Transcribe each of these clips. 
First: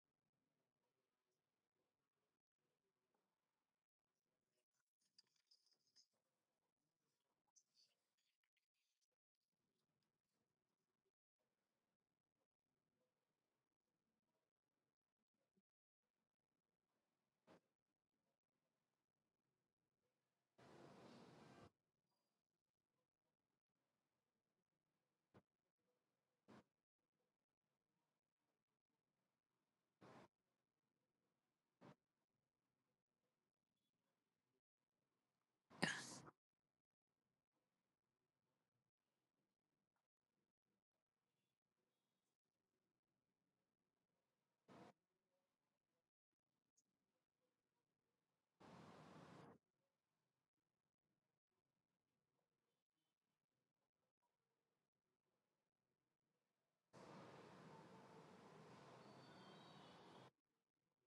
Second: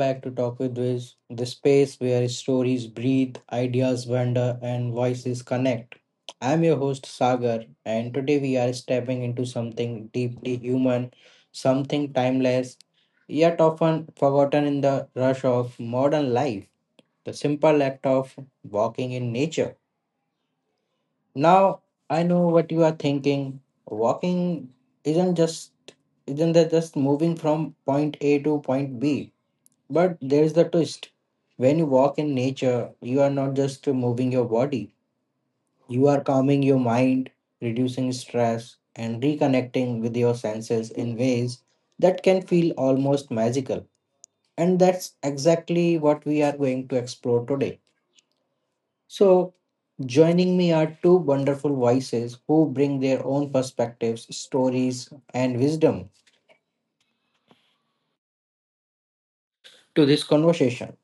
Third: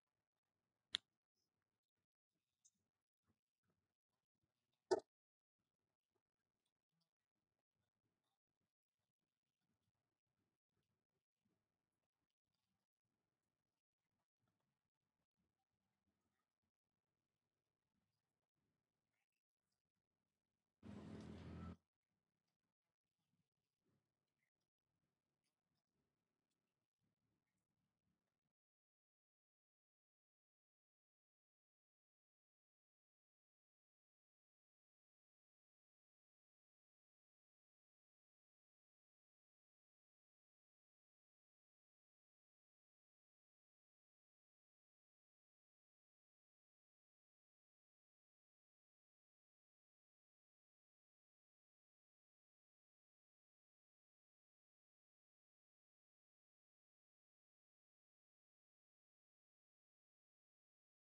back to Talk with Viz, the space where stories breathe, ideas wander, and voices connect. I'm your host Sagar, and today we are stepping into something deeply human, something timeless, yet often forgotten in the rush of modern life, the simple act of walking in nature. Now, I know what you are thinking. Walking isn't just Isn't that just moving from point A to point B? But there's the twist. When you walk in nature, you are not just moving your body, you are calming your mind, reducing stress, and reconnecting with your senses in ways that can feel almost magical. And that's exactly what we are going to explore today. So, joining me are two wonderful voices who bring their own perspectives, stories, and wisdom to this conversation.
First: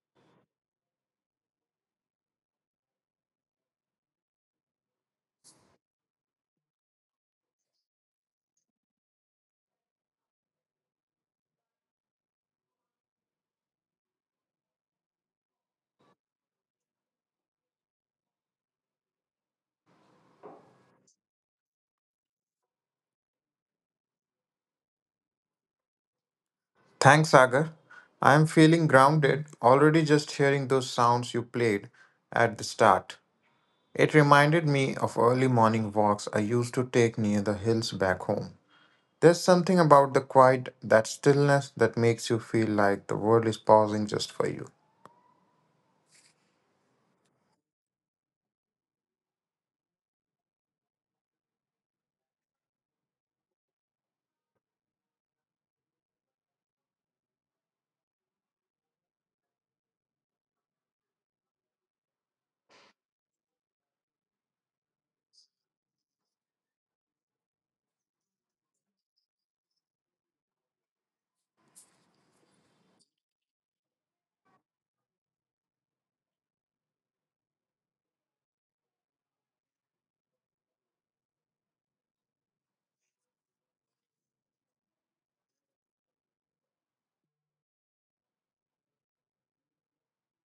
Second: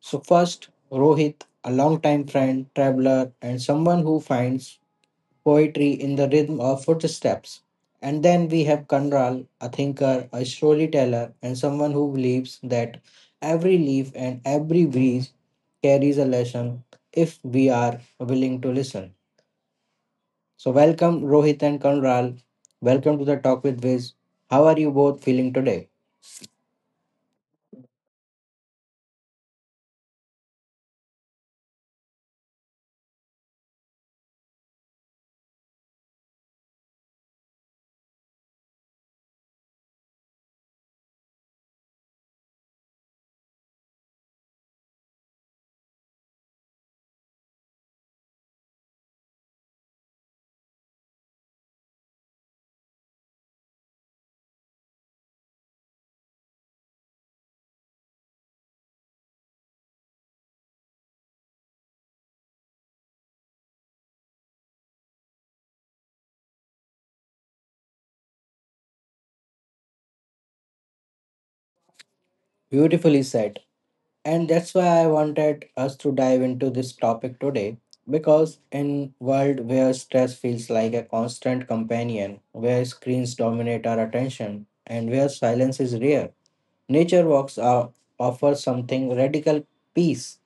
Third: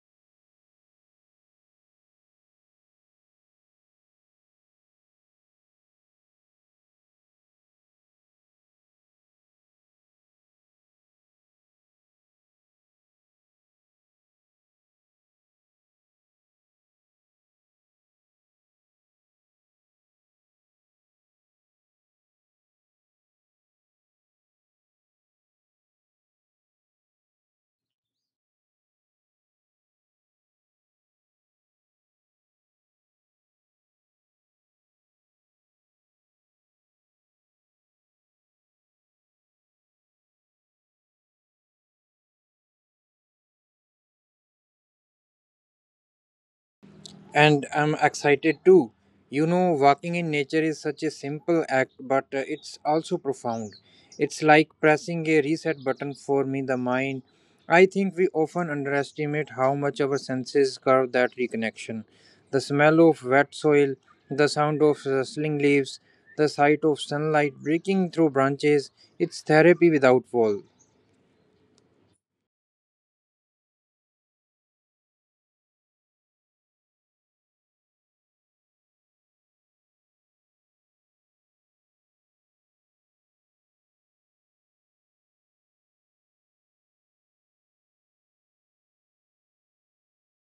So, first, Rohit, a longtime friend, traveler, and someone who finds poetry in the rhythm of footsteps. And then we have Kanral, a thinker, a storyteller, and someone who believes that every leaf and every breeze carries a lesson if we are willing to listen. So, welcome, Rohit and Kanral. Welcome to the Talk with Viz. How are you both feeling today? Thanks, Sagar. I am feeling grounded already just hearing those sounds you played at the start. It reminded me of early morning walks I used to take near the hills back home. There's something about the quiet, that stillness that makes you feel like the world is pausing just for you. And I'm excited too. You know, walking in nature is such a simple act, but it's also profound. It's like pressing a reset button for me, the mind. I think we often underestimate how much our senses curve that reconnection. The smell of wet soil, the sound of rustling leaves, the sight of sunlight breaking through branches, it's therapy without walls. Beautifully said. And that's why I wanted us to dive into this topic today, because in world where stress feels like a constant companion, where screens dominate our attention and where silence is rare, nature walks are, offer something radical, peace.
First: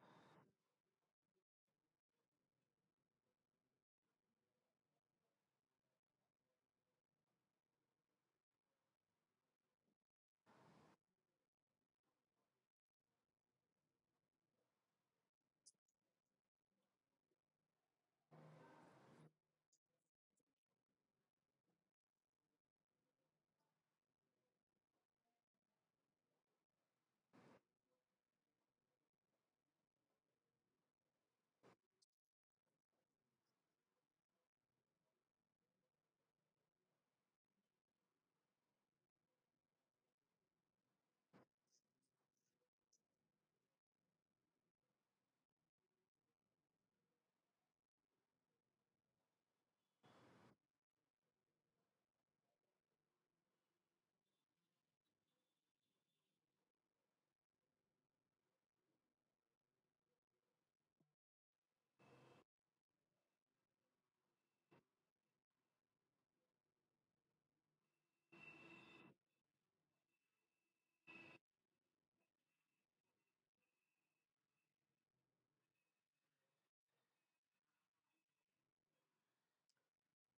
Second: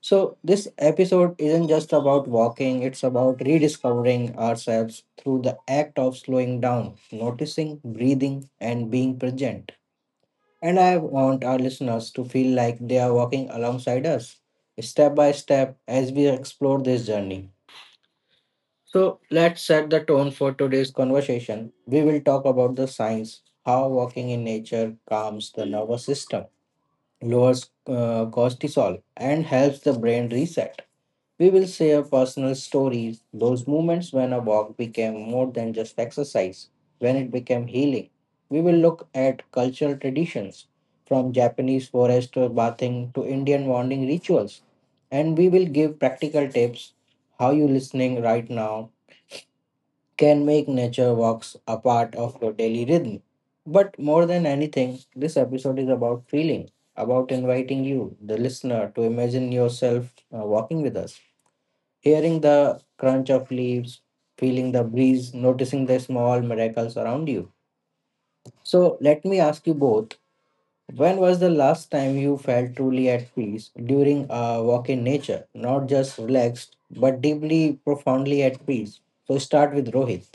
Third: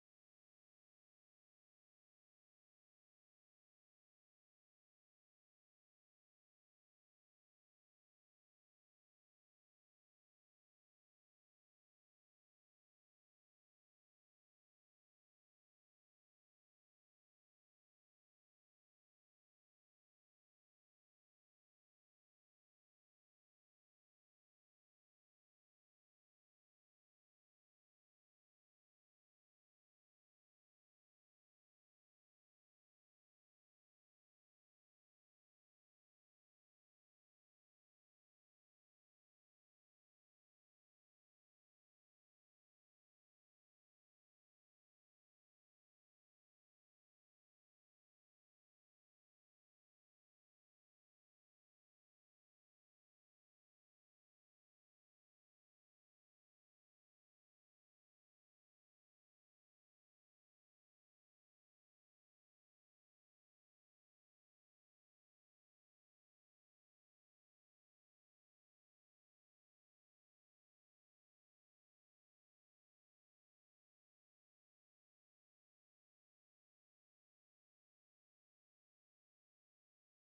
So this episode isn't just about walking, it's about rediscovering ourselves through the act of slowing down, noticing, breathing and being present. And I want our listeners to feel like they are walking alongside us, step by step, as we explore this journey. So, let's set the tone for today's conversation. We will talk about the science, how walking in nature calms the nervous system, lowers cortisol, and helps the brain reset. We will share personal stories, those moments when a walk became more than just exercise, when it became healing. We will look at cultural traditions, from Japanese forest or bathing to Indian morning rituals. And we will give practical tips how you listening right now can make nature walks a part of your daily rhythm. But more than anything, this episode is about feeling, about inviting you, the listener, to imagine yourself walking with us, hearing the crunch of leaves, feeling the breeze, noticing the small miracles around you. So, let me ask you both, when was the last time you felt truly at peace during a walk in nature? Not just relaxed, but deeply, profoundly at peace. So, start with Rohit.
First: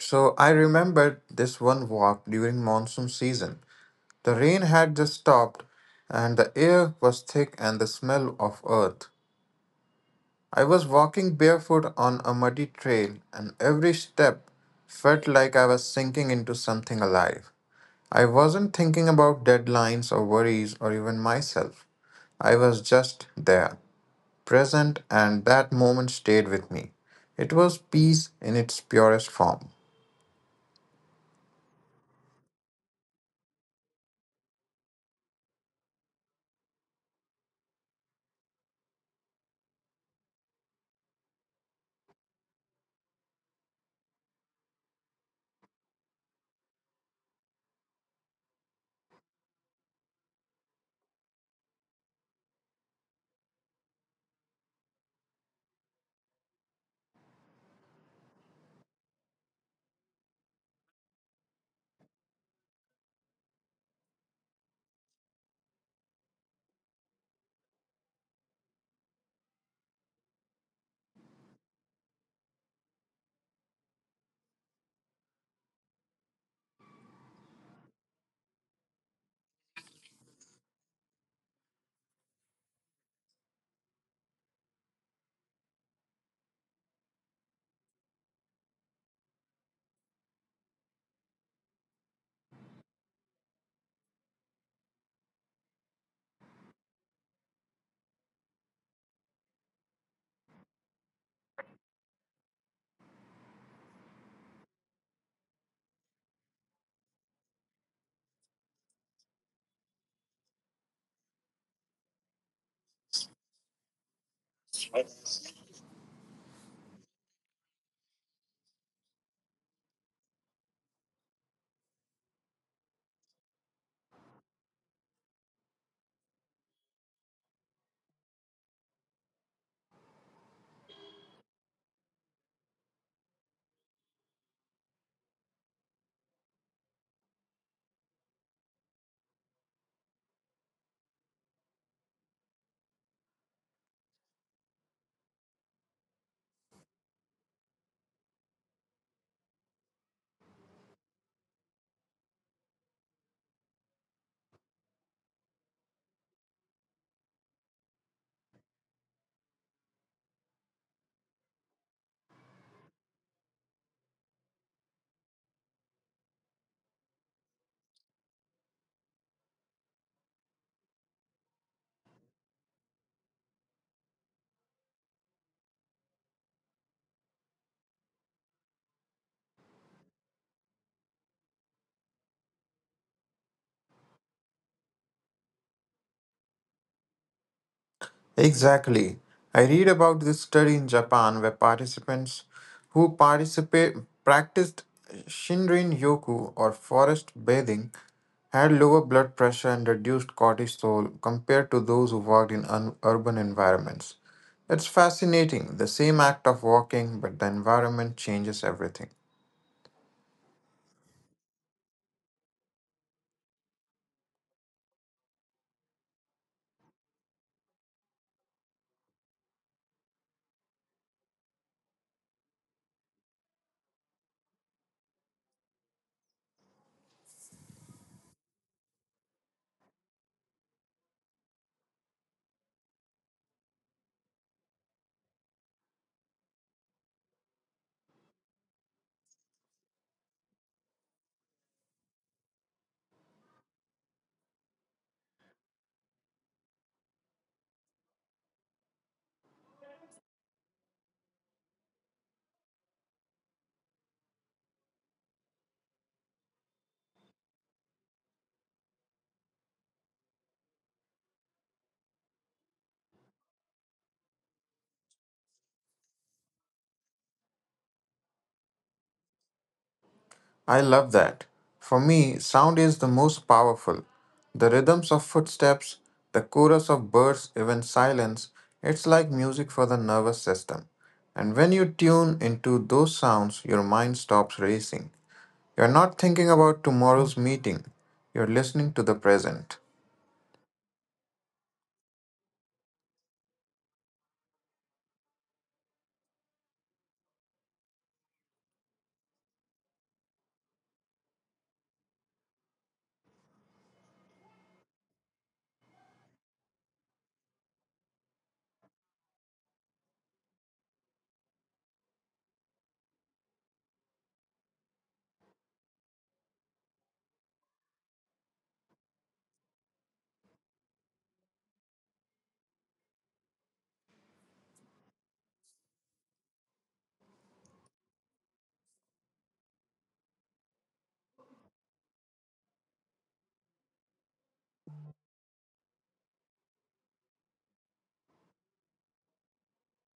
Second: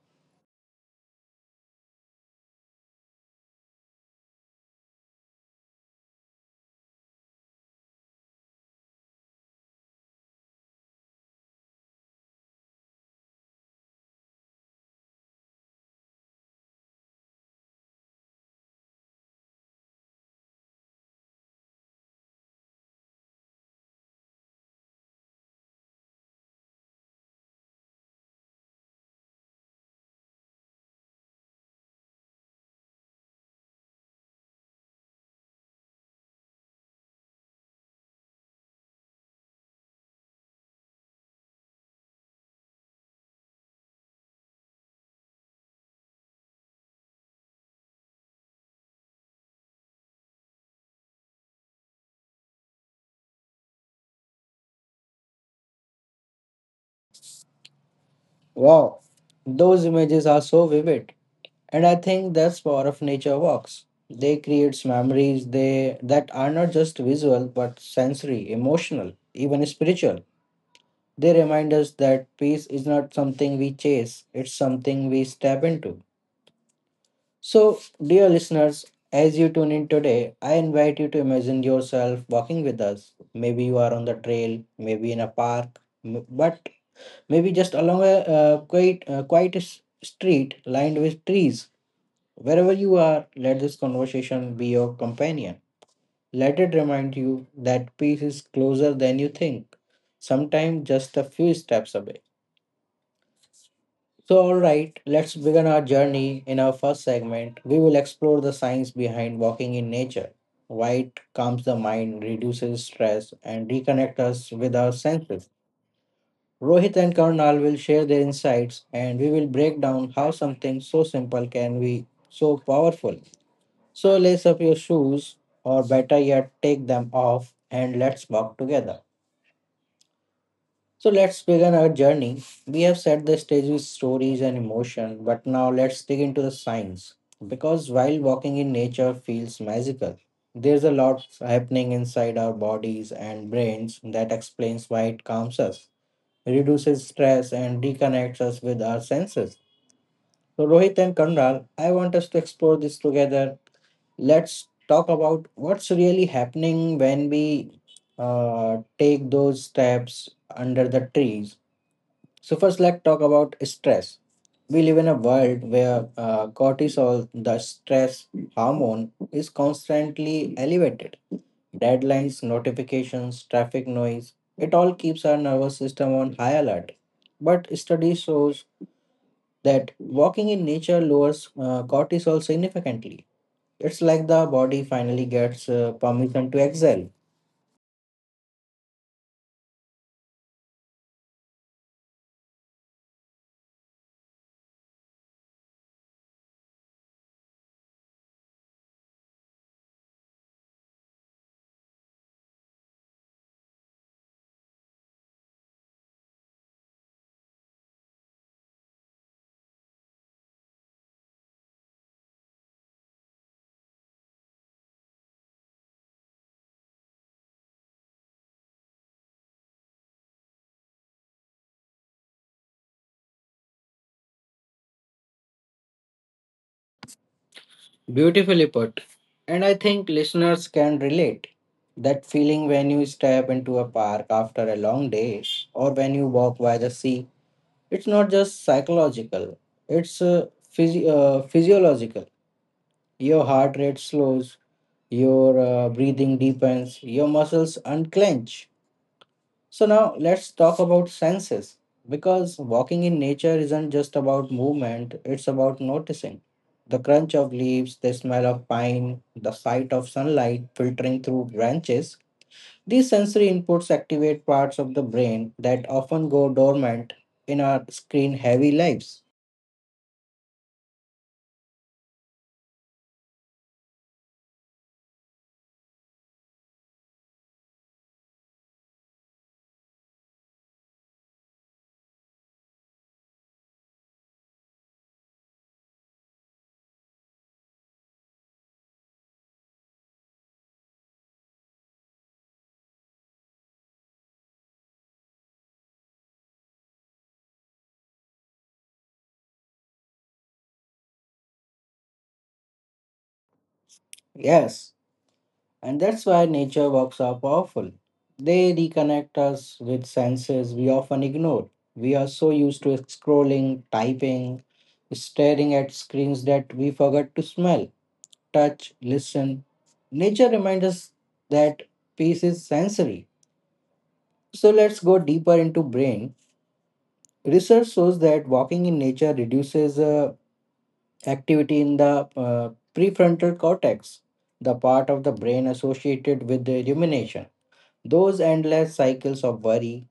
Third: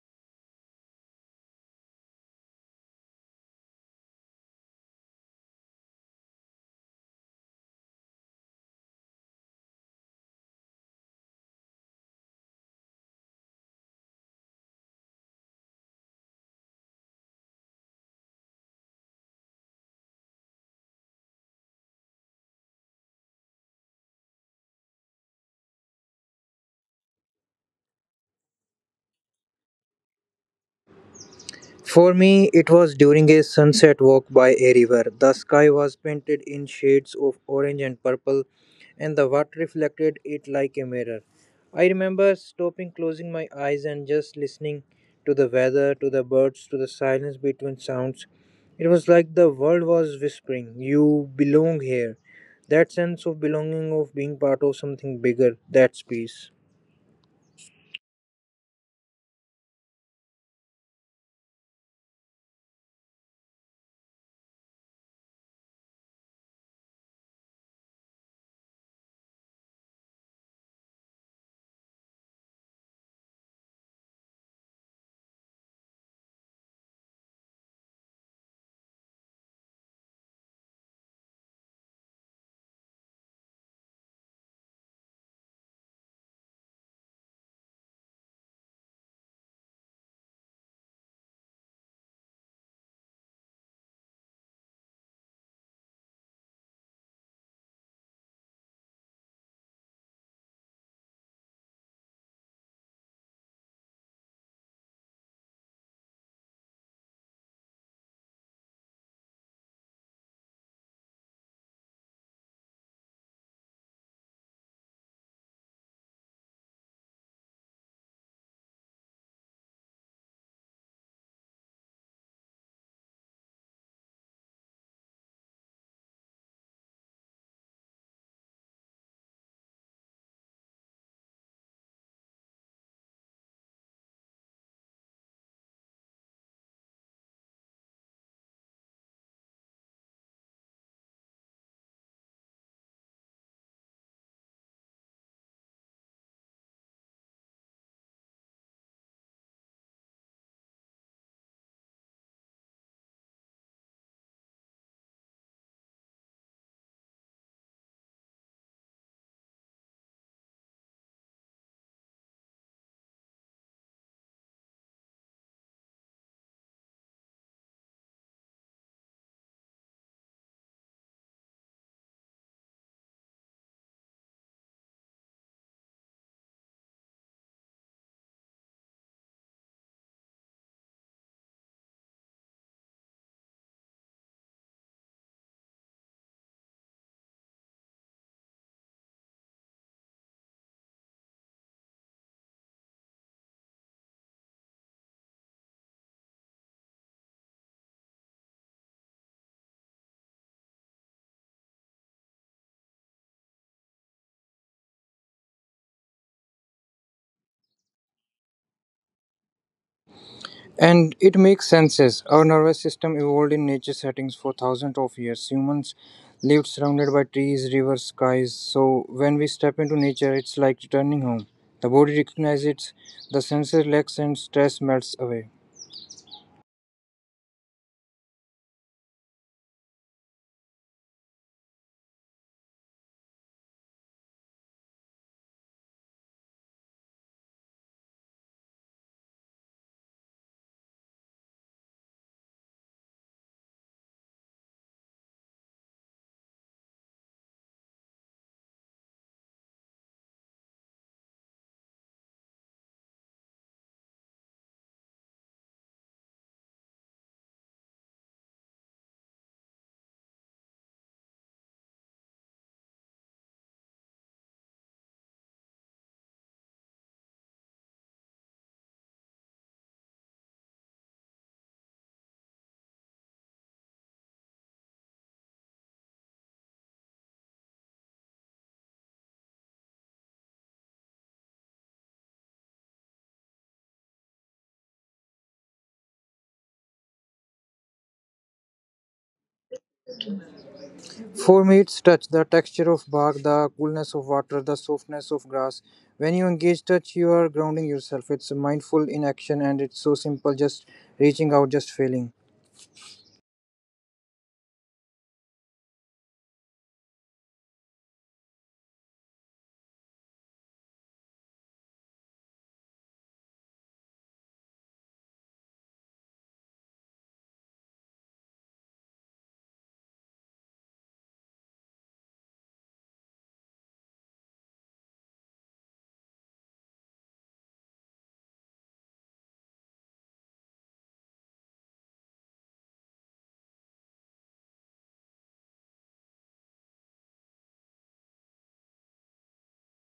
So I remembered this one walk during monsoon season. The rain had just stopped and the air was thick and the smell of earth. I was walking barefoot on a muddy trail, and every step felt like I was sinking into something alive. I wasn't thinking about deadlines or worries or even myself. I was just there, present, and that moment stayed with me. It was peace in its purest form. For me, it was during a sunset walk by a river. The sky was painted in shades of orange and purple, and the water reflected it like a mirror. I remember stopping, closing my eyes, and just listening to the weather, to the birds, to the silence between sounds. It was like the world was whispering, "You belong here." That sense of belonging, of being part of something bigger, that's peace. Wow, those images are so vivid. And I think that's power of nature walks. They creates memories they that are not just visual but sensory, emotional, even spiritual. They remind us that peace is not something we chase, it's something we step into. So, dear listeners, as you tune in today, I invite you to imagine yourself walking with us. Maybe you are on the trail, maybe in a park, but maybe just along a quiet, street lined with trees. Wherever you are, let this conversation be your companion. Let it remind you that peace is closer than you think, sometimes just a few steps away. So, all right, let's begin our journey. In our first segment, we will explore the science behind walking in nature, why it calms the mind, reduces stress, and reconnect us with our senses. Rohit and Karnal will share their insights, and we will break down how something so simple can be so powerful. So, lace up your shoes, or better yet, take them off, and let's walk together. So let's begin our journey. We have set the stage with stories and emotion, but now let's dig into the science. Because while walking in nature feels magical, there's a lot happening inside our bodies and brains that explains why it calms us, reduces stress, and reconnects us with our senses. So, Rohit and Kanral, I want us to explore this together. Let's talk about what's really happening when we take those steps under the trees. So first, let's talk about stress. We live in a world where cortisol, the stress hormone, is constantly elevated. Deadlines, notifications, traffic noise, it all keeps our nervous system on high alert. But study shows that walking in nature lowers cortisol significantly. It's like the body finally gets permission to exhale. Exactly. I read about this study in Japan where participants who participate practiced Shinrin yoku, or forest bathing, had lower blood pressure and reduced cortisol compared to those who worked in un- urban environments. It's fascinating, the same act of walking, but the environment changes everything. And it makes sense. Our nervous system evolved in nature settings for thousands of years. Humans lived surrounded by trees, rivers, skies. So when we step into nature, it's like returning home. The body recognizes it, the senses relax, and stress melts away. Beautifully put. And I think listeners can relate. That feeling when you step into a park after a long day or when you walk by the sea, it's not just psychological, it's physiological. Your heart rate slows, your breathing deepens, your muscles unclench. So now let's talk about senses, because walking in nature isn't just about movement, it's about noticing. The crunch of leaves, the smell of pine, the sight of sunlight filtering through branches. These sensory inputs activate parts of the brain that often go dormant in our screen heavy lives. I love that. For me, sound is the most powerful. The rhythms of footsteps, the chorus of birds, even silence, it's like music for the nervous system. And when you tune into those sounds, your mind stops racing. You're not thinking about tomorrow's meeting, you're listening to the present. For me, it's touch, the texture of bark, the coolness of water, the softness of grass. When you engage touch, you are grounding yourself. It's mindful in action, and it's so simple, just reaching out, just feeling. Yes, and that's why nature walks are powerful. They reconnect us with senses we often ignore. We are so used to scrolling, typing, staring at screens that we forgot to smell, touch, listen. Nature reminds us that peace is sensory. So let's go deeper into brain. Research shows that walking in nature reduces activity in the prefrontal cortex, the part of the brain associated with the rumination. Those endless cycles of worry.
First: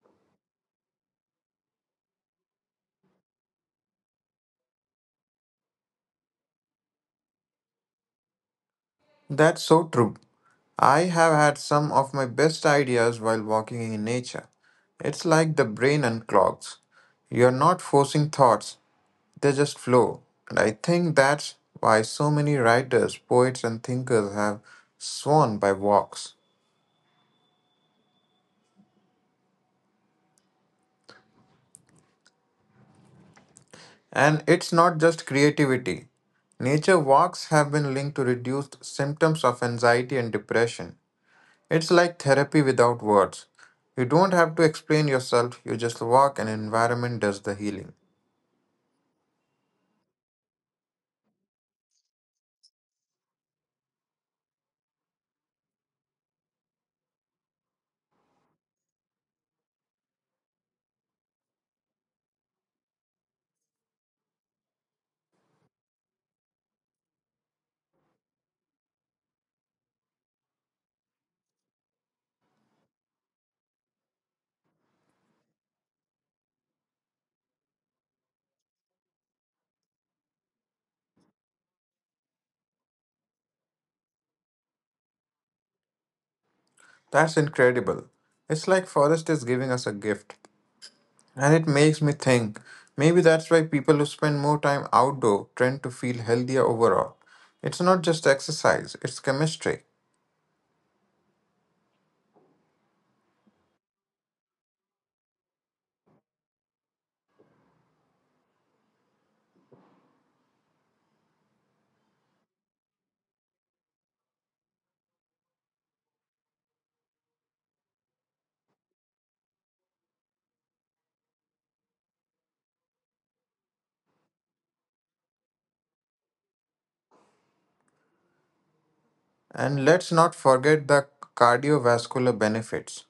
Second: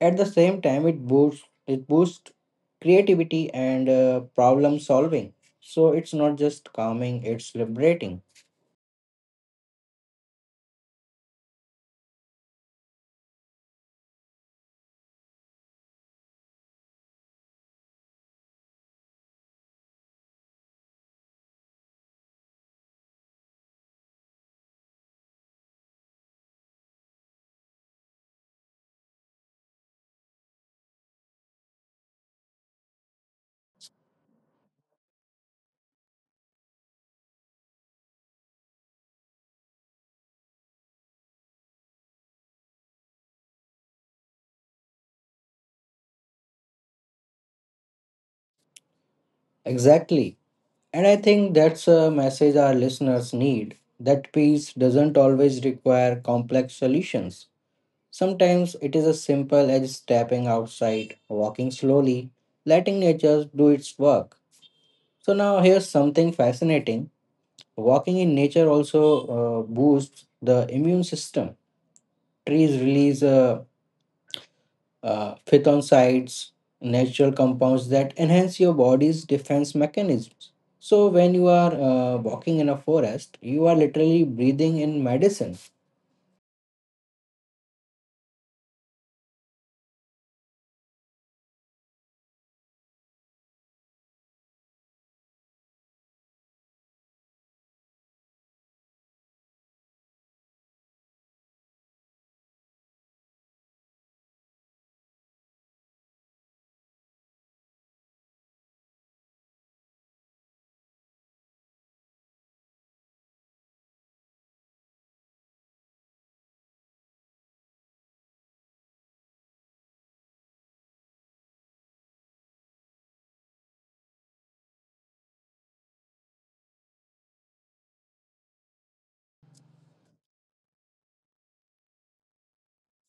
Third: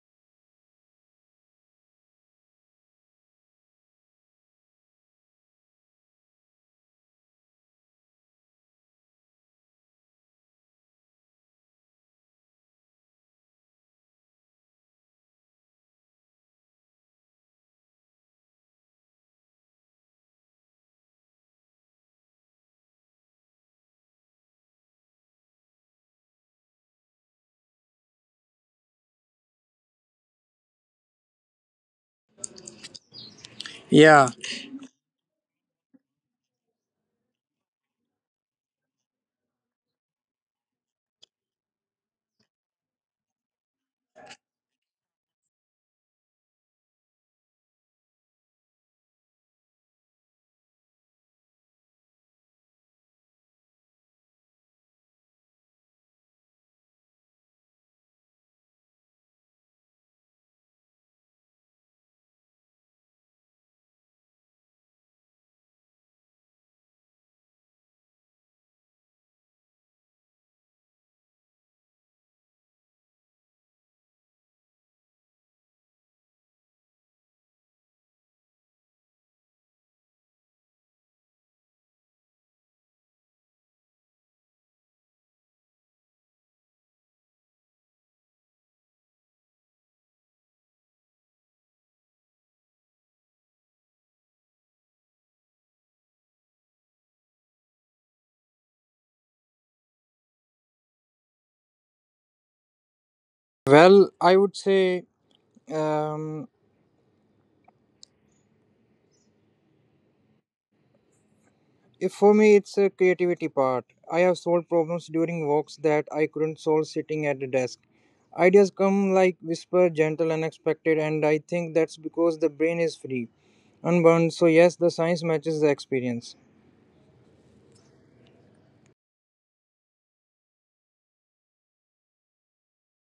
At the same time, it boosts creativity and problem solving. So it's not just calming; it's liberating. That's so true. I have had some of my best ideas while walking in nature. It's like the brain unclogs. You're not forcing thoughts, they just flow. And I think that's why so many writers, poets, and thinkers have sworn by walks. Yeah. And it's not just creativity. Nature walks have been linked to reduced symptoms of anxiety and depression. It's like therapy without words. You don't have to explain yourself, you just walk and environment does the healing. Exactly, and I think that's a message our listeners need. That peace doesn't always require complex solutions. Sometimes it is as simple as stepping outside, walking slowly, letting nature do its work. So now here's something fascinating. Walking in nature also boosts the immune system. Trees release phytoncides, natural compounds that enhance your body's defense mechanisms. So, when you are walking in a forest, you are literally breathing in medicine. That's incredible. It's like forest is giving us a gift. And it makes me think maybe that's why people who spend more time outdoor tend to feel healthier overall. It's not just exercise, it's chemistry. Well, I would say um, If for me, it's a creativity part. I have solved problems during walks that I couldn't solve sitting at the desk. Ideas come like whisper, gentle, unexpected, and I think that's because the brain is free, unbound. So yes, the science matches the experience. And let's not forget the cardiovascular benefits.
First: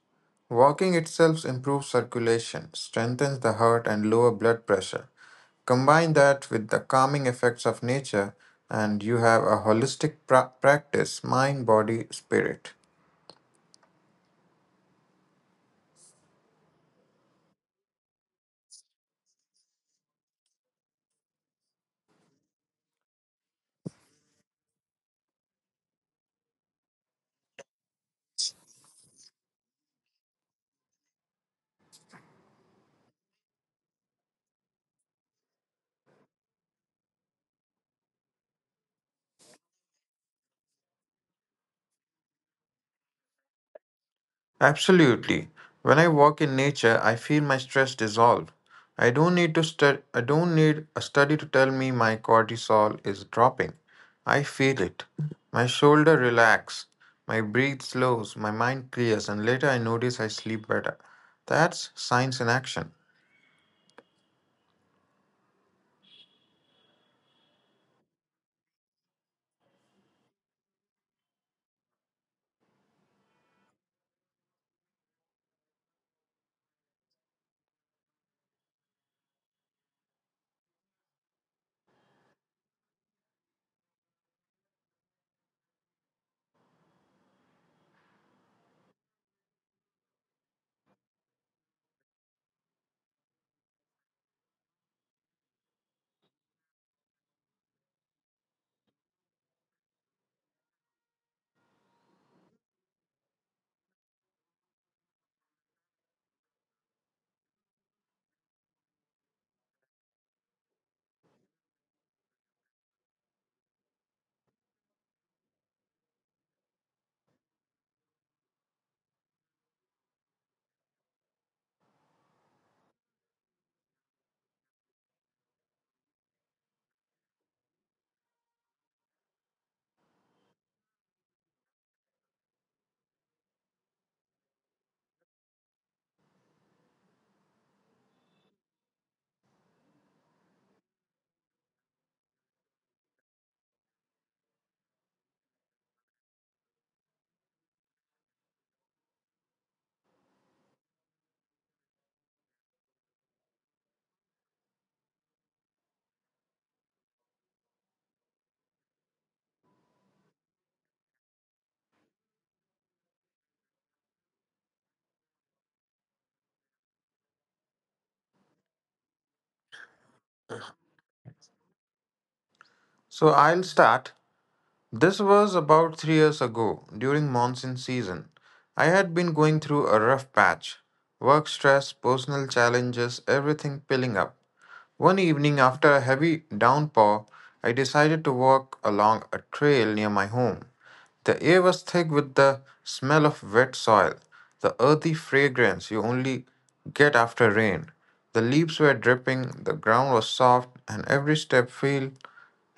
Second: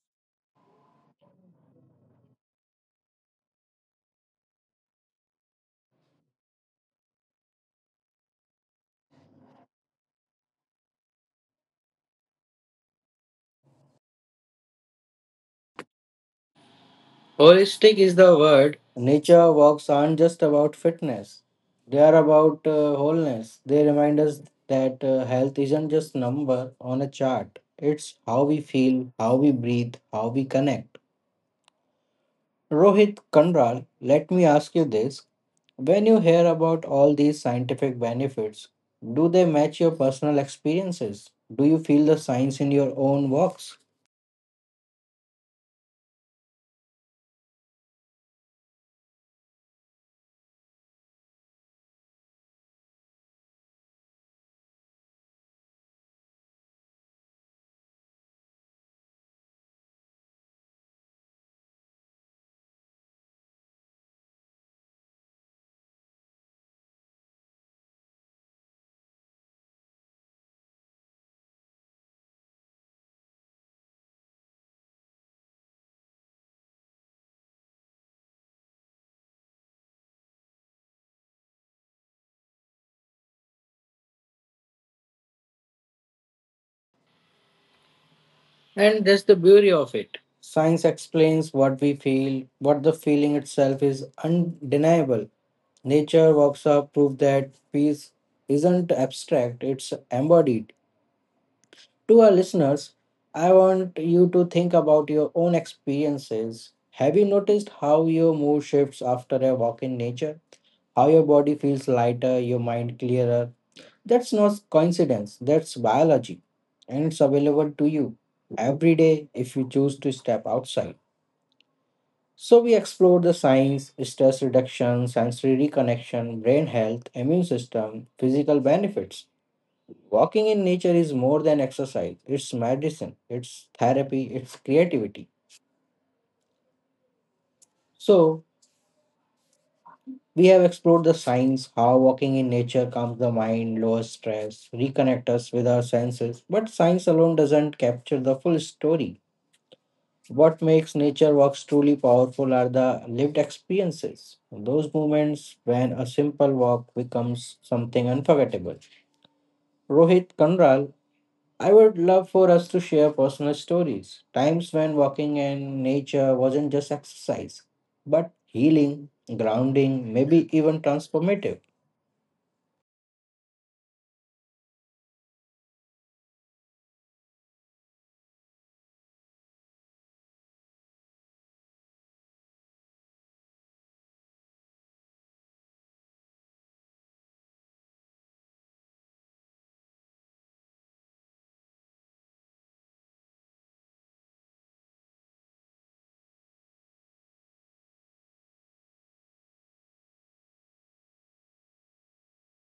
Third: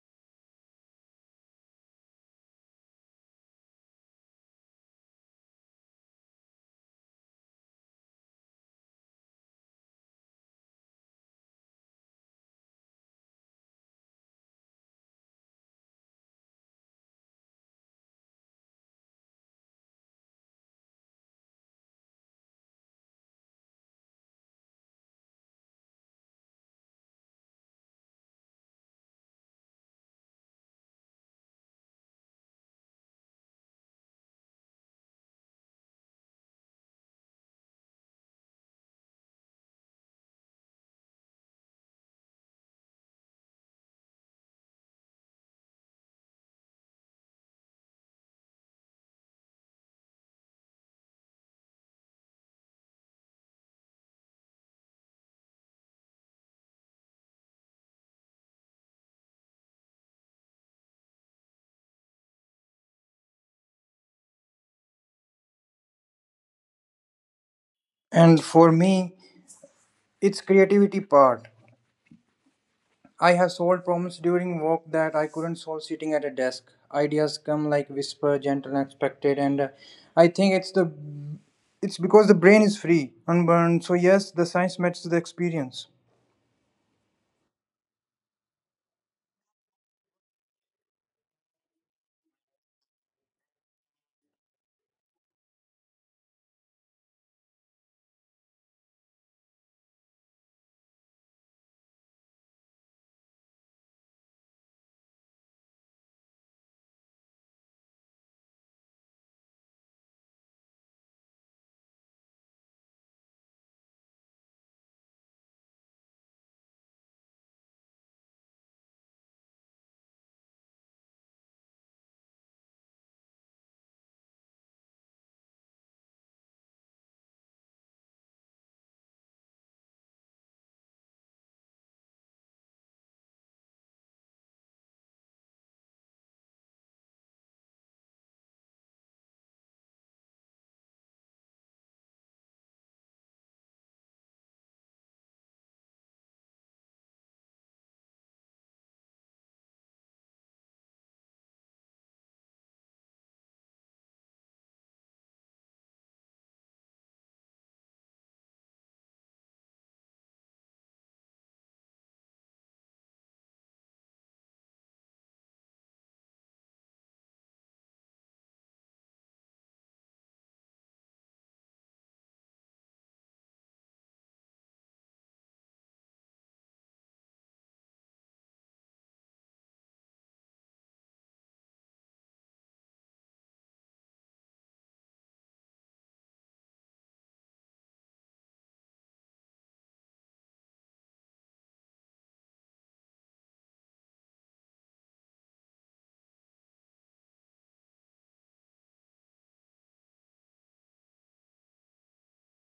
Walking itself improves circulation, strengthens the heart, and lower blood pressure. Combine that with the calming effects of nature, and you have a holistic pra- practice mind, body, spirit. Holistic is the word. Nature walks aren't just about fitness, they are about wholeness. They remind us that health isn't just number on a chart. It's how we feel, how we breathe, how we connect. Rohit Kandral, let me ask you this. When you hear about all these scientific benefits, do they match your personal experiences? Do you feel the science in your own works? Absolutely. When I walk in nature, I feel my stress dissolve. I don't need a study to tell me my cortisol is dropping. I feel it. My shoulder relax, my breath slows, my mind clears and later I notice I sleep better. That's science in action. And for me, it's creativity part. I have solved problems during work that I couldn't solve sitting at a desk. Ideas come like whisper, gentle, unexpected, and I think it's the it's because the brain is free, unburned. So yes, the science matches the experience. And that's the beauty of it. Science explains what we feel, but the feeling itself is undeniable. Nature works up prove that peace isn't abstract, it's embodied. To our listeners, I want you to think about your own experiences. Have you noticed how your mood shifts after a walk in nature? How your body feels lighter, your mind clearer. That's not coincidence, that's biology. And it's available to you every day if you choose to step outside. So, we explored the science, stress reduction, sensory reconnection, brain health, immune system, physical benefits. Walking in nature is more than exercise, it's medicine, it's therapy, it's creativity. So, we have explored the science, how walking in nature calms the mind, lowers stress, reconnect us with our senses. But science alone doesn't capture the full story. What makes nature walks truly powerful are the lived experiences, those moments when a simple walk becomes something unforgettable. Rohit Kanral, I would love for us to share personal stories, times when walking in nature wasn't just exercise, but healing, grounding, maybe even transformative. So I'll start. This was about 3 years ago, during monsoon season. I had been going through a rough patch work stress, personal challenges, everything piling up. One evening, after a heavy downpour, I decided to walk along a trail near my home. The air was thick with the smell of wet soil, the earthy fragrance you only get after rain. The leaves were dripping, the ground was soft, and every step felt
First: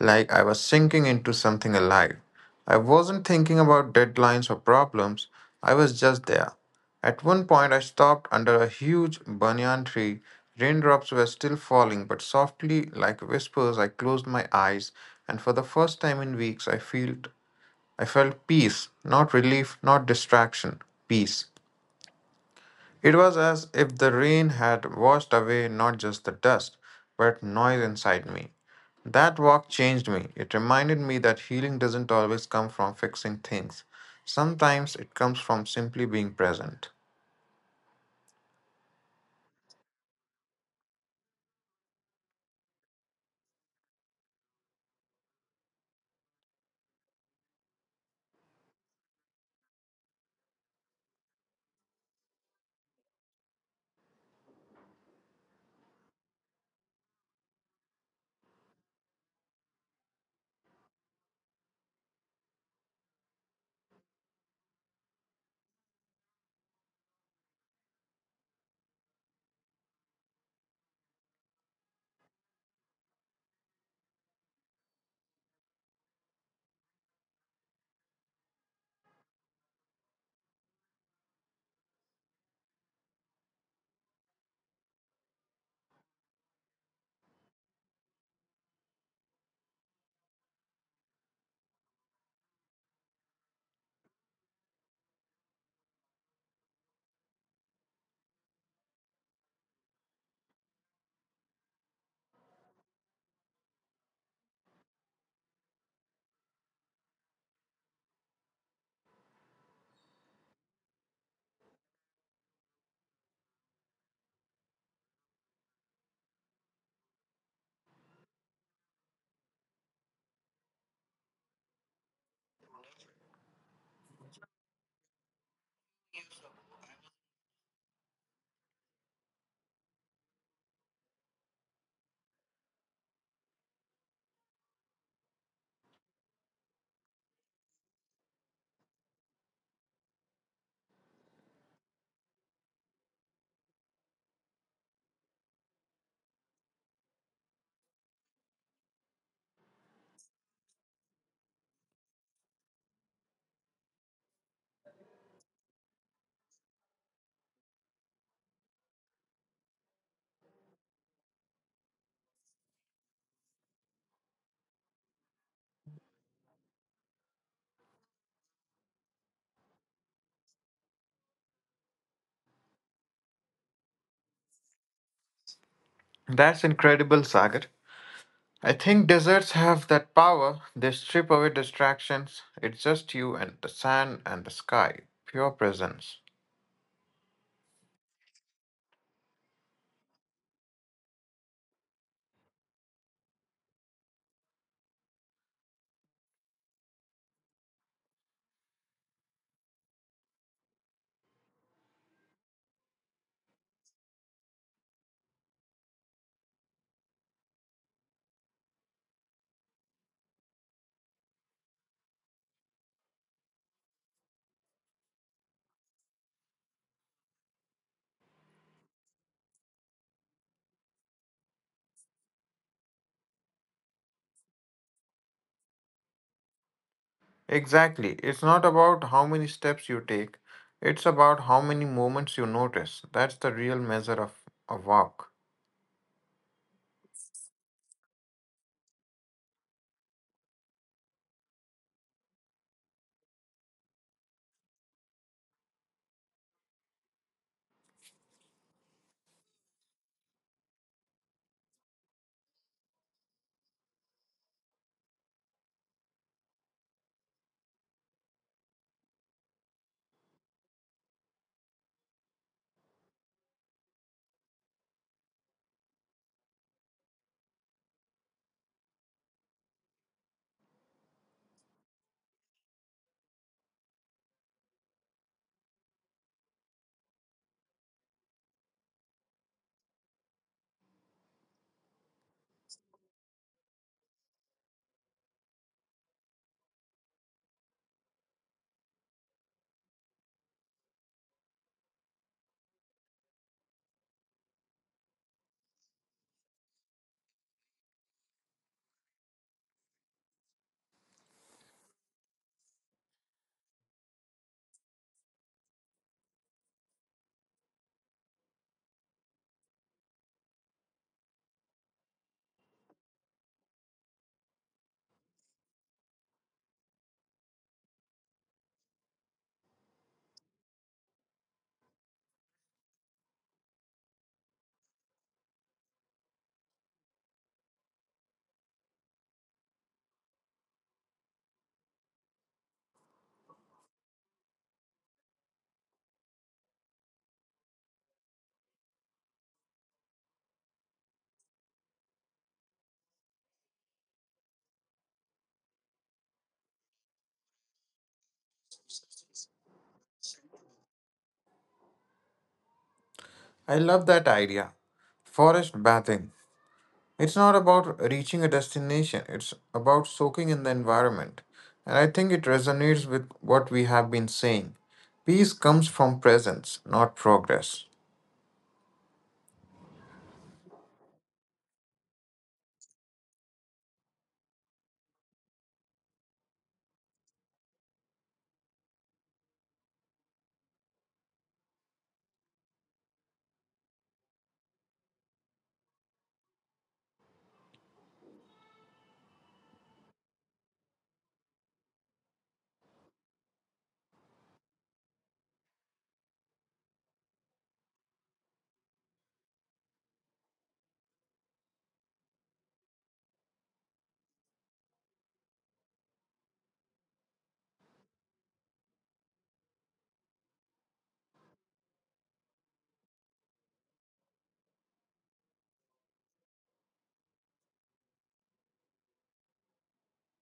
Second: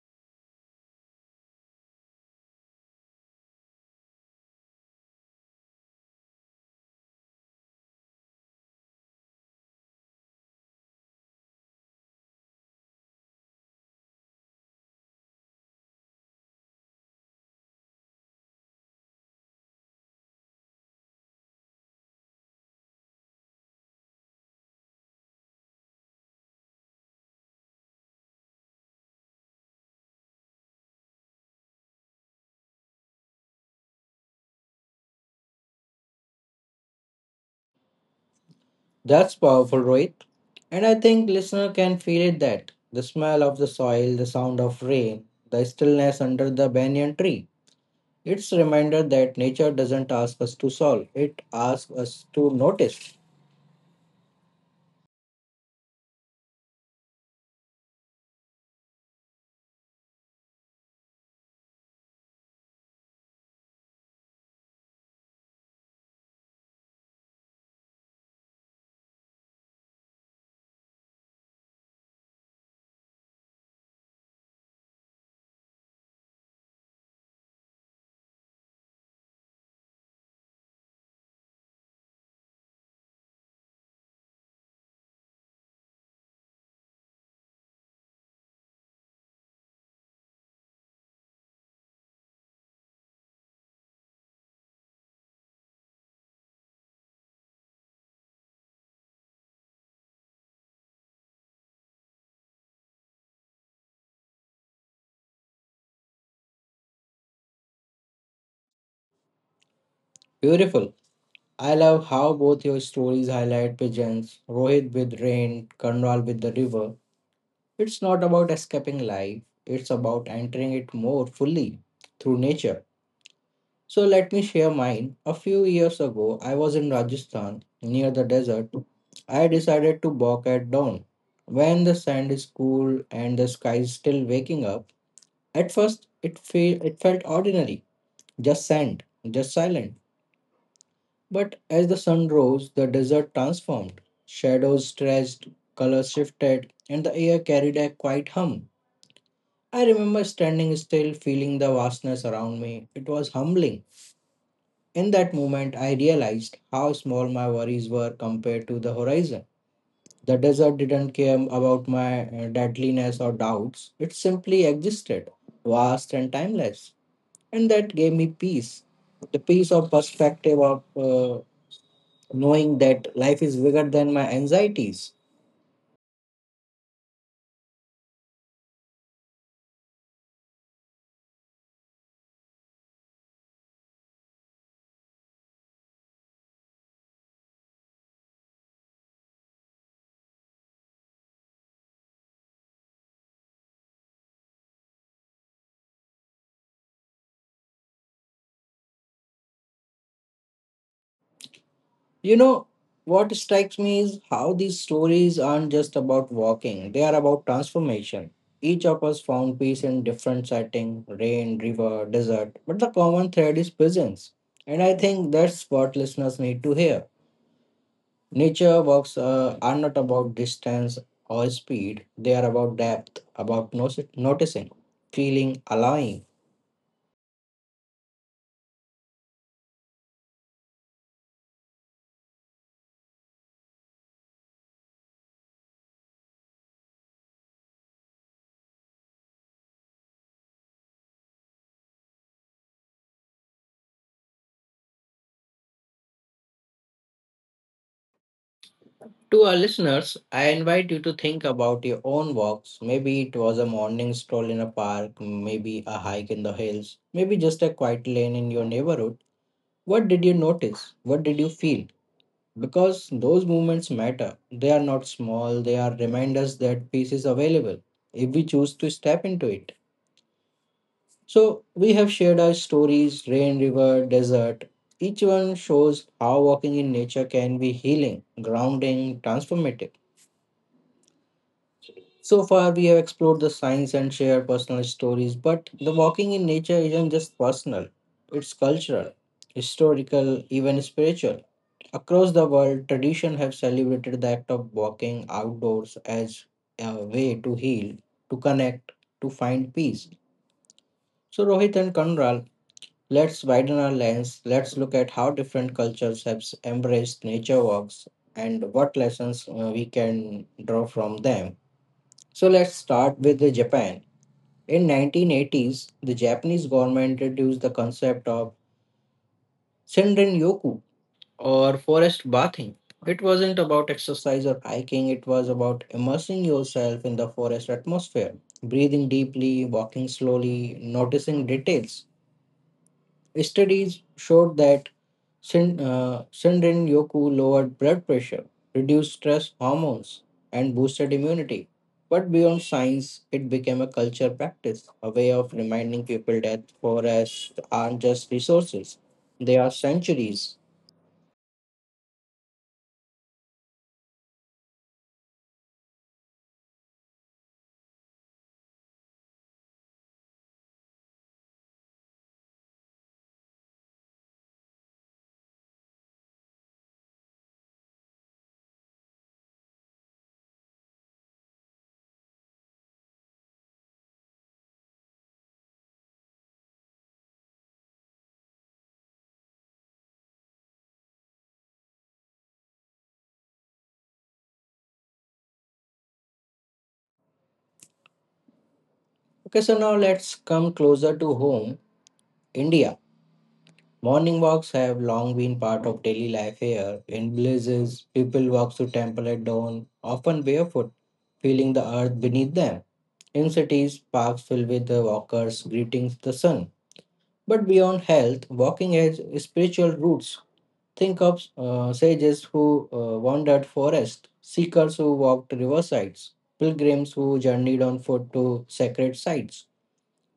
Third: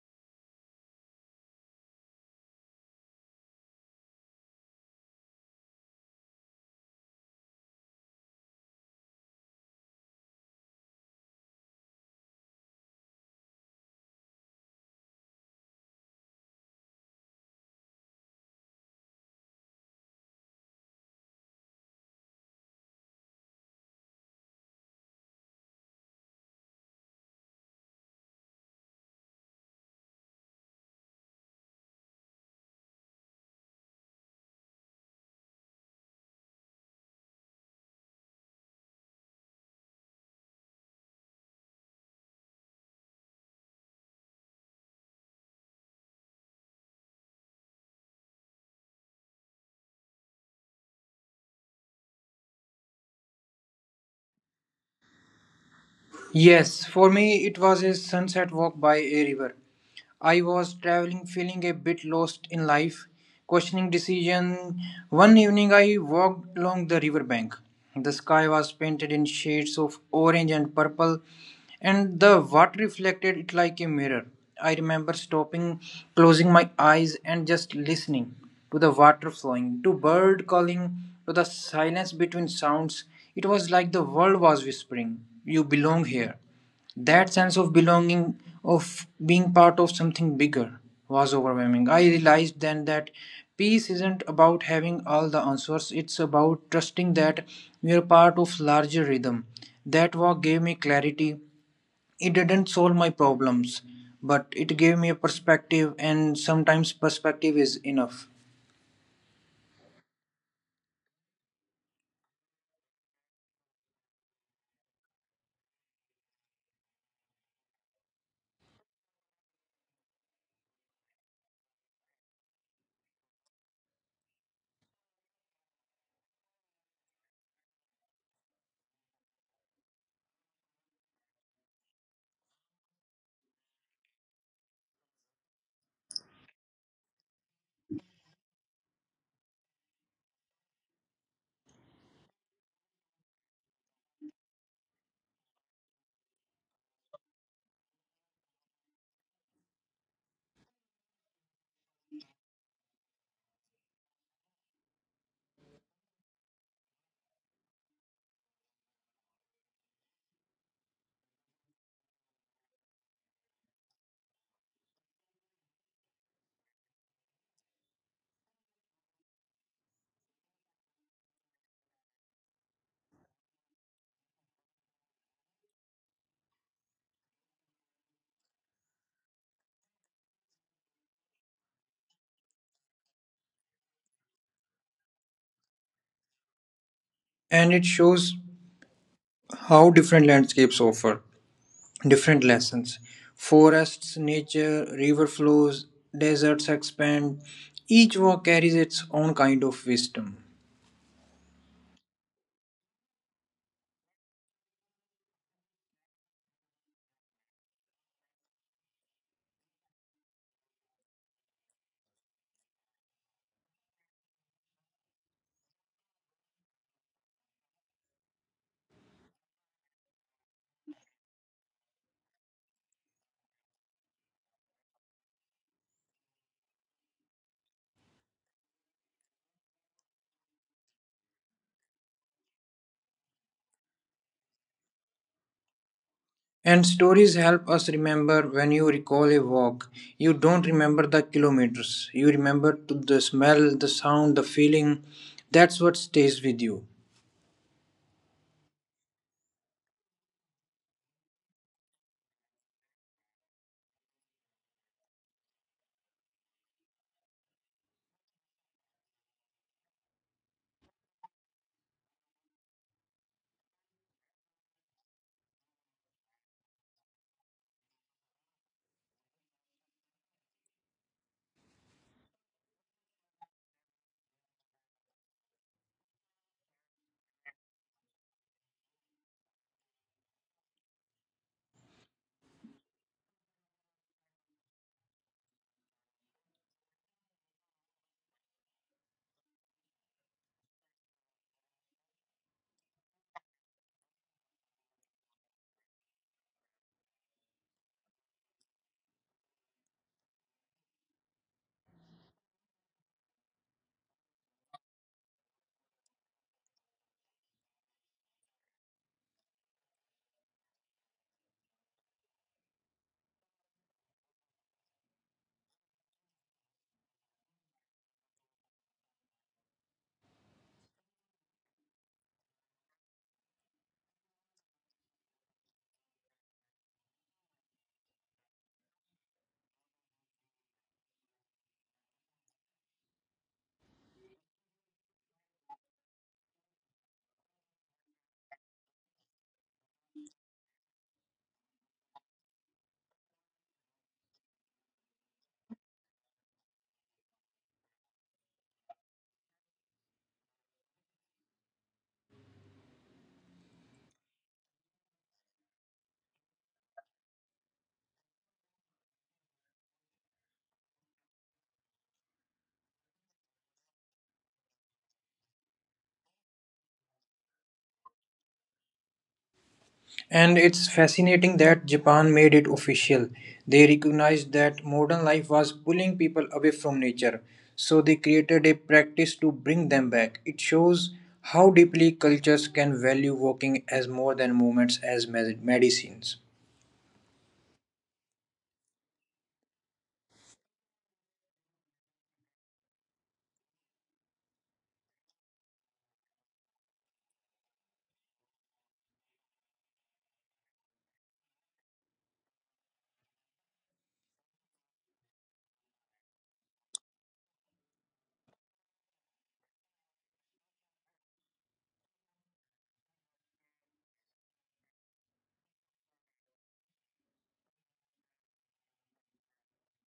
like I was sinking into something alive. I wasn't thinking about deadlines or problems, I was just there. At one point, I stopped under a huge banyan tree. Raindrops were still falling, but softly, like whispers, I closed my eyes, and for the first time in weeks, I felt peace, not relief, not distraction, peace. It was as if the rain had washed away not just the dust, but noise inside me. That walk changed me. It reminded me that healing doesn't always come from fixing things. Sometimes it comes from simply being present. That's powerful, Rohit. And I think listener can feel it, that the smell of the soil, the sound of rain, the stillness under the banyan tree. It's a reminder that nature doesn't ask us to solve, it asks us to notice. Yes, for me it was a sunset walk by a river. I was traveling, feeling a bit lost in life, questioning decision. One evening I walked along the riverbank. The sky was painted in shades of orange and purple and the water reflected it like a mirror. I remember stopping, closing my eyes and just listening to the water flowing, to bird calling, to the silence between sounds. It was like the world was whispering, "you belong here." That sense of belonging, of being part of something bigger, was overwhelming. I realized then that peace isn't about having all the answers, it's about trusting that you're part of larger rhythm. That walk gave me clarity. It didn't solve my problems, but it gave me a perspective, and sometimes perspective is enough. Beautiful. I love how both your stories highlight pigeons, Rohit with rain, Karnal with the river. It's not about escaping life, it's about entering it more fully through nature. So let me share mine. A few years ago, I was in Rajasthan, near the desert. I decided to walk at dawn, when the sand is cool and the sky is still waking up. At first, it felt ordinary, just sand, just silent. But as the sun rose, the desert transformed. Shadows stretched, colors shifted, and the air carried a quiet hum. I remember standing still, feeling the vastness around me. It was humbling. In that moment, I realized how small my worries were compared to the horizon. The desert didn't care about my deadliness or doubts, it simply existed, vast and timeless. And that gave me peace, the peace of perspective, of knowing that life is bigger than my anxieties. That's incredible, Sagar. I think deserts have that power. They strip away distractions. It's just you and the sand and the sky, pure presence. And it shows how different landscapes offer different lessons. Forests, nature, river flows, deserts expand. Each walk carries its own kind of wisdom. You know, what strikes me is how these stories aren't just about walking, they are about transformation. Each of us found peace in different setting, rain, river, desert, but the common thread is presence. And I think that's what listeners need to hear. Nature walks are not about distance or speed, they are about depth, about noticing, feeling, allowing. Exactly. It's not about how many steps you take, it's about how many moments you notice. That's the real measure of a walk. And stories help us remember. When you recall a walk, you don't remember the kilometers. You remember to the smell, the sound, the feeling. That's what stays with you. To our listeners, I invite you to think about your own walks. Maybe it was a morning stroll in a park, maybe a hike in the hills, maybe just a quiet lane in your neighborhood. What did you notice? What did you feel? Because those moments matter. They are not small, they are reminders that peace is available if we choose to step into it. So, we have shared our stories rain, river, desert. Each one shows how walking in nature can be healing, grounding, transformative. So far, we have explored the science and shared personal stories, but the walking in nature isn't just personal, it's cultural, historical, even spiritual. Across the world, tradition have celebrated the act of walking outdoors as a way to heal, to connect, to find peace. So, Rohit and Kanral, let's widen our lens. Let's look at how different cultures have embraced nature walks and what lessons we can draw from them. So, let's start with the Japan. In 1980s, the Japanese government introduced the concept of Shinrin-yoku or forest bathing. It wasn't about exercise or hiking, it was about immersing yourself in the forest atmosphere, breathing deeply, walking slowly, noticing details. Studies showed that Shinrin Yoku lowered blood pressure, reduced stress hormones, and boosted immunity. But beyond science, it became a culture practice, a way of reminding people that forests aren't just resources, they are sanctuaries. I love that idea. Forest bathing. It's not about reaching a destination, it's about soaking in the environment. And I think it resonates with what we have been saying. Peace comes from presence, not progress. And it's fascinating that Japan made it official. They recognized that modern life was pulling people away from nature, so they created a practice to bring them back. It shows how deeply cultures can value walking as more than movements, as medicines. Okay, so now let's come closer to home, India. Morning walks have long been part of daily life here. In villages, people walk to temple at dawn, often barefoot, feeling the earth beneath them. In cities, parks filled with the walkers greeting the sun. But beyond health, walking has spiritual roots. Think of sages who wandered forests, seekers who walked riversides, pilgrims who journeyed on foot to sacred sites.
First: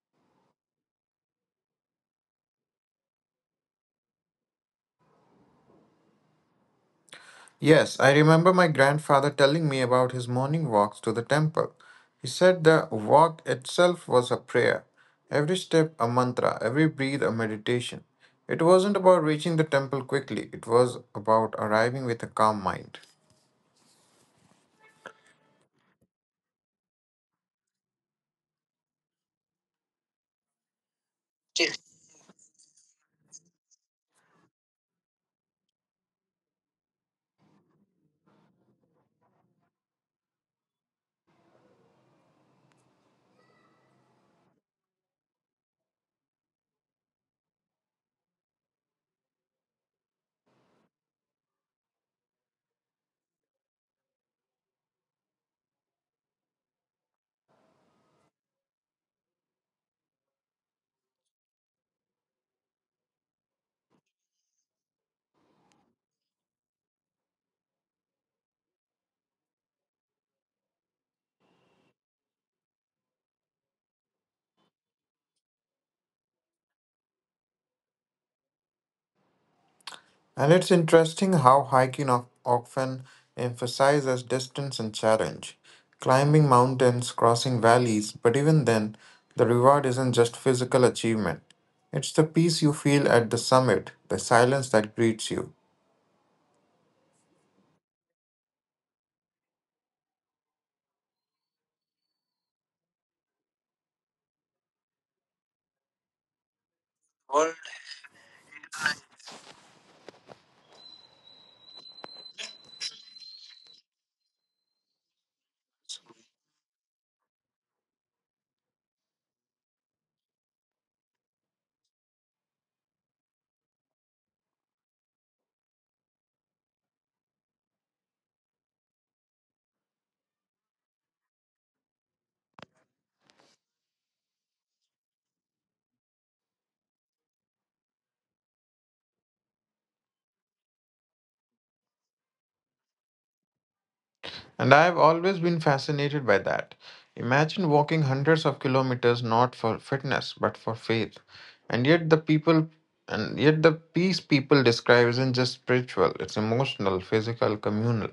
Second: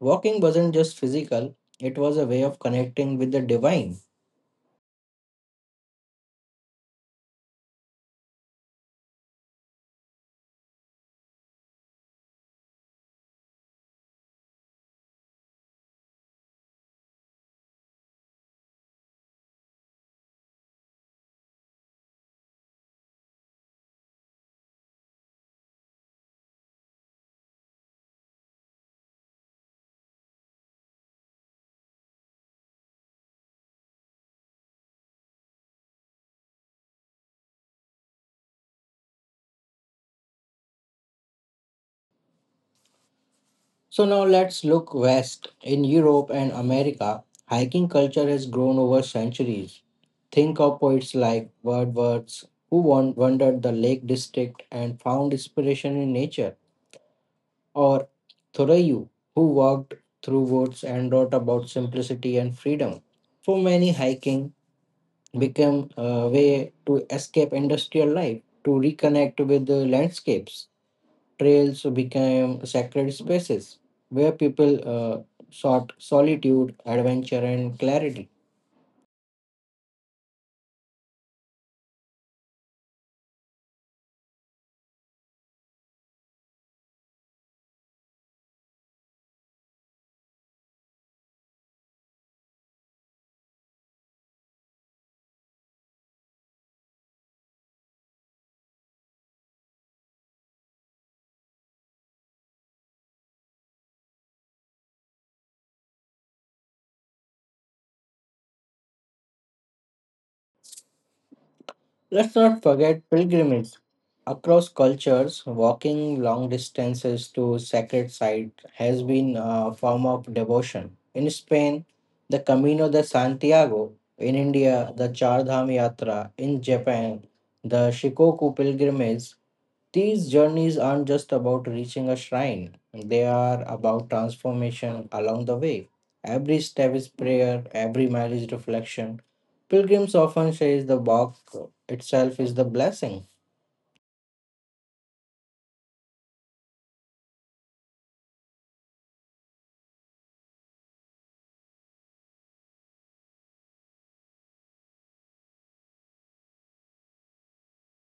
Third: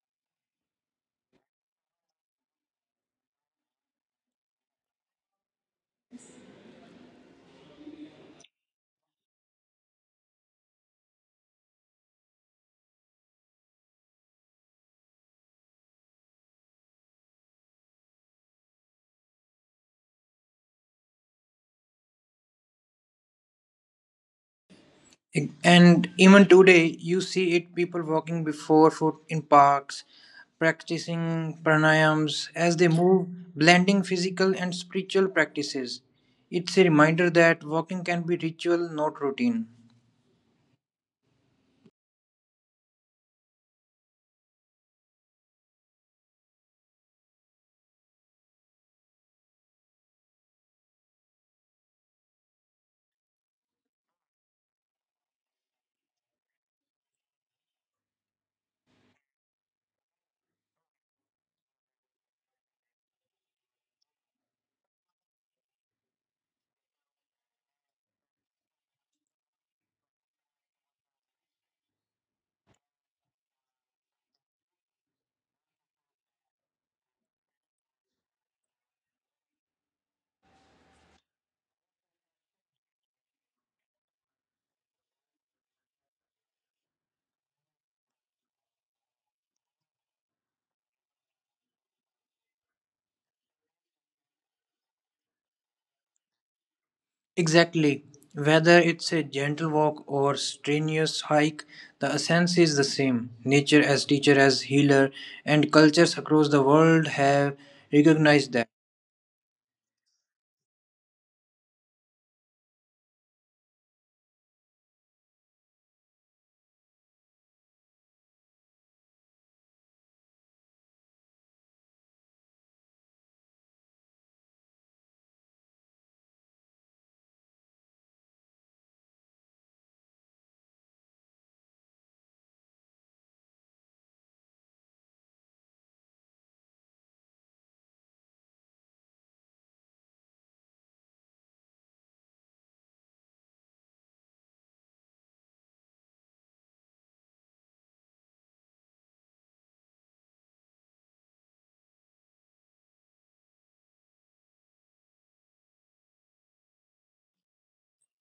Walking wasn't just physical, it was a way of connecting with the divine. Yes, I remember my grandfather telling me about his morning walks to the temple. He said the walk itself was a prayer, every step a mantra, every breath a meditation. It wasn't about reaching the temple quickly, it was about arriving with a calm mind. And even today, you see it, people walking before foot in parks, practicing pranayams as they move, blending physical and spiritual practices. It's a reminder that walking can be ritual, not routine. So now let's look west. In Europe and America, hiking culture has grown over centuries. Think of poets like Wordsworth, who wandered the Lake District and found inspiration in nature, or Thoreau, who walked through woods and wrote about simplicity and freedom. For many, hiking became a way to escape industrial life, to reconnect with the landscapes trails became sacred spaces where people sought solitude, adventure, and clarity. And it's interesting how hiking of- often emphasizes distance and challenge, climbing mountains, crossing valleys, but even then, the reward isn't just physical achievement. It's the peace you feel at the summit, the silence that greets you. Exactly. Whether it's a gentle walk or strenuous hike, the essence is the same. Nature as teacher, as healer, and cultures across the world have recognized that. Let's not forget pilgrimages. Across cultures, walking long distances to sacred sites has been a form of devotion. In Spain, the Camino de Santiago, in India, the Char Dham Yatra, in Japan, the Shikoku pilgrimage. These journeys aren't just about reaching a shrine, they are about transformation along the way. Every step is prayer, every mile is reflection. Pilgrims often say the walk itself is the blessing. And I have always been fascinated by that. Imagine walking hundreds of kilometers not for fitness but for faith. And yet the people and yet the peace people describe isn't just spiritual, it's emotional, physical, communal.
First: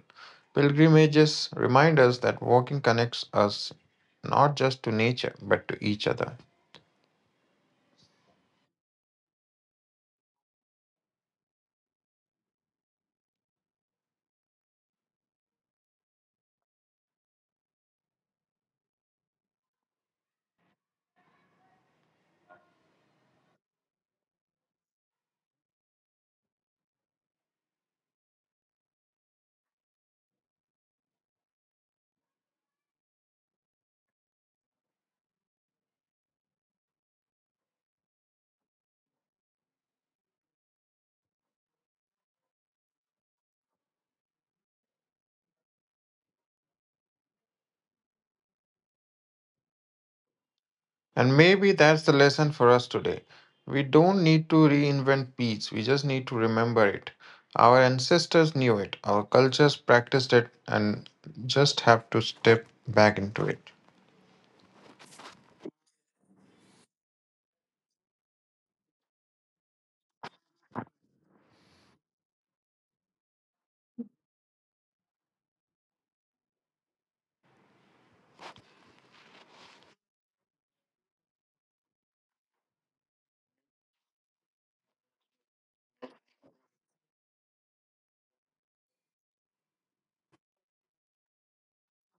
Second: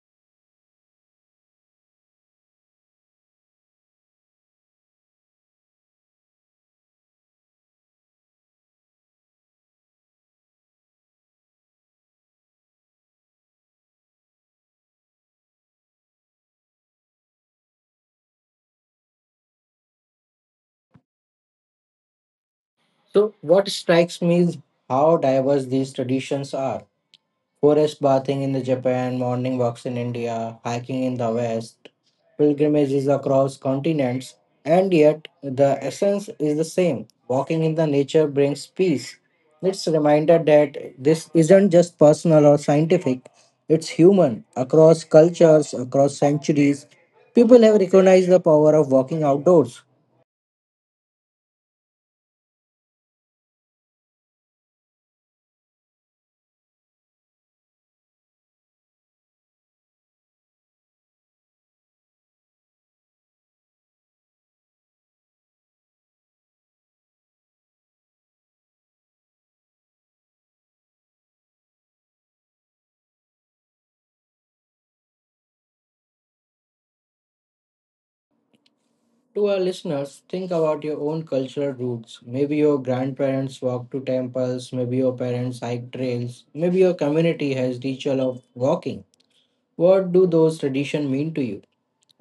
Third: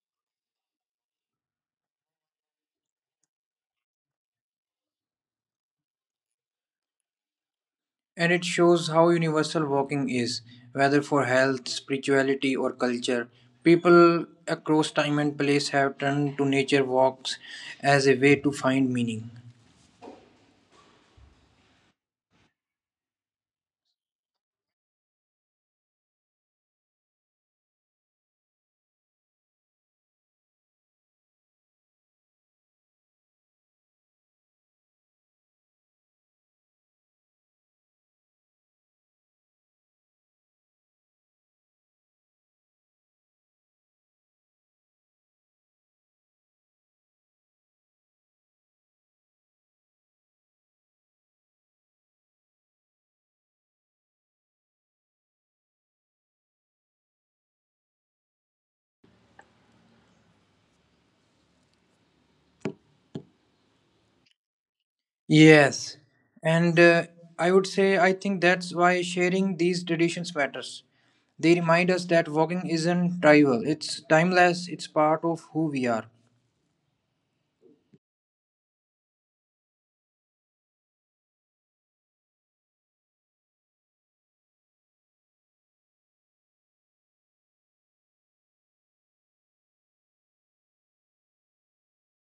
Pilgrimages remind us that walking connects us not just to nature but to each other. And it shows how universal walking is, whether for health, spirituality, or culture. People across time and place have turned to nature walks as a way to find meaning. So, what strikes me is how diverse these traditions are. Forest bathing in the Japan, morning walks in India, hiking in the West, pilgrimages across continents, and yet the essence is the same. Walking in the nature brings peace. It's a reminder that this isn't just personal or scientific, it's human. Across cultures, across centuries, people have recognized the power of walking outdoors. And maybe that's the lesson for us today. We don't need to reinvent peace, we just need to remember it. Our ancestors knew it, our cultures practiced it, and just have to step back into it. Yes, and I would say I think that's why sharing these traditions matters. They remind us that walking isn't trivial, it's timeless, it's part of who we are. To our listeners, think about your own cultural roots. Maybe your grandparents walked to temples, maybe your parents hiked trails, maybe your community has ritual of walking. What do those traditions mean to you?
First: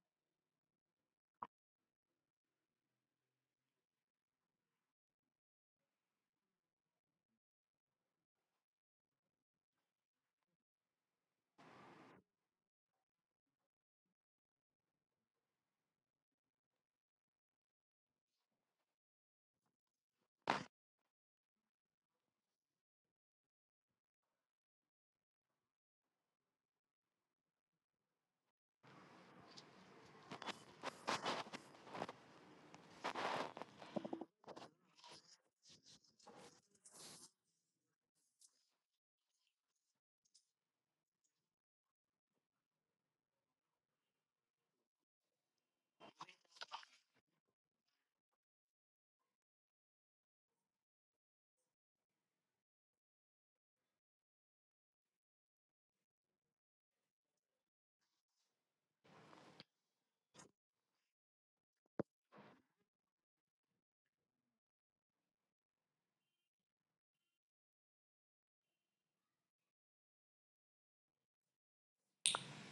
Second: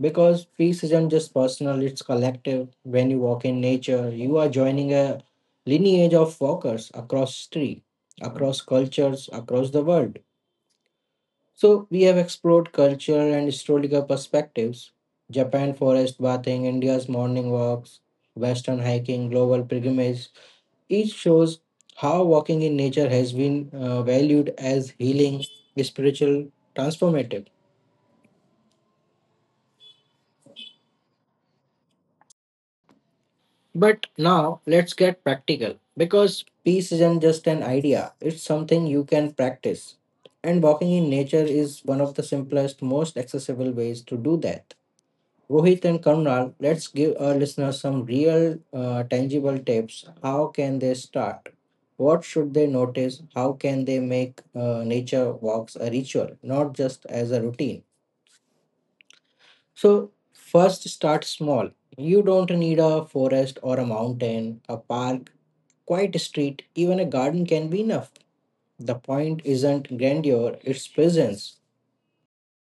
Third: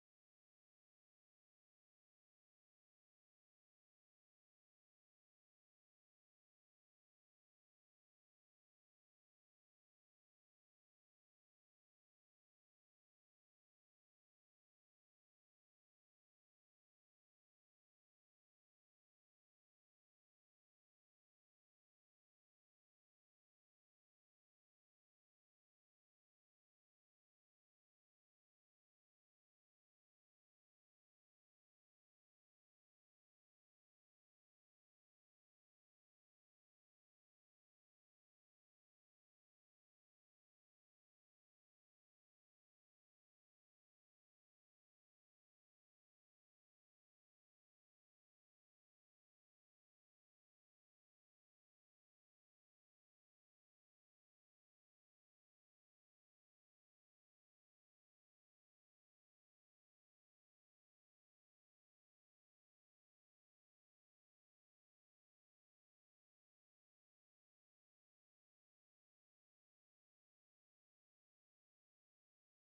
Because peace isn't just personal, it's collective. When you walk in nature, you are joining a lineage of walkers across history, across cultures, across the world. So we have explored culture and historical perspectives. Japan forest bathing, India's morning walks, Western hiking, global pilgrimage. Each shows how walking in nature has been valued as healing, spiritual, transformative. But now let's get practical because peace isn't just an idea, it's something you can practice. And walking in nature is one of the simplest, most accessible ways to do that. Rohit and Kamral, let's give our listeners some real, tangible tips. How can they start? What should they notice? How can they make nature walks a ritual, not just as a routine? So, first, start small. You don't need a forest or a mountain, a park, quiet street, even a garden can be enough. The point isn't grandeur, it's presence.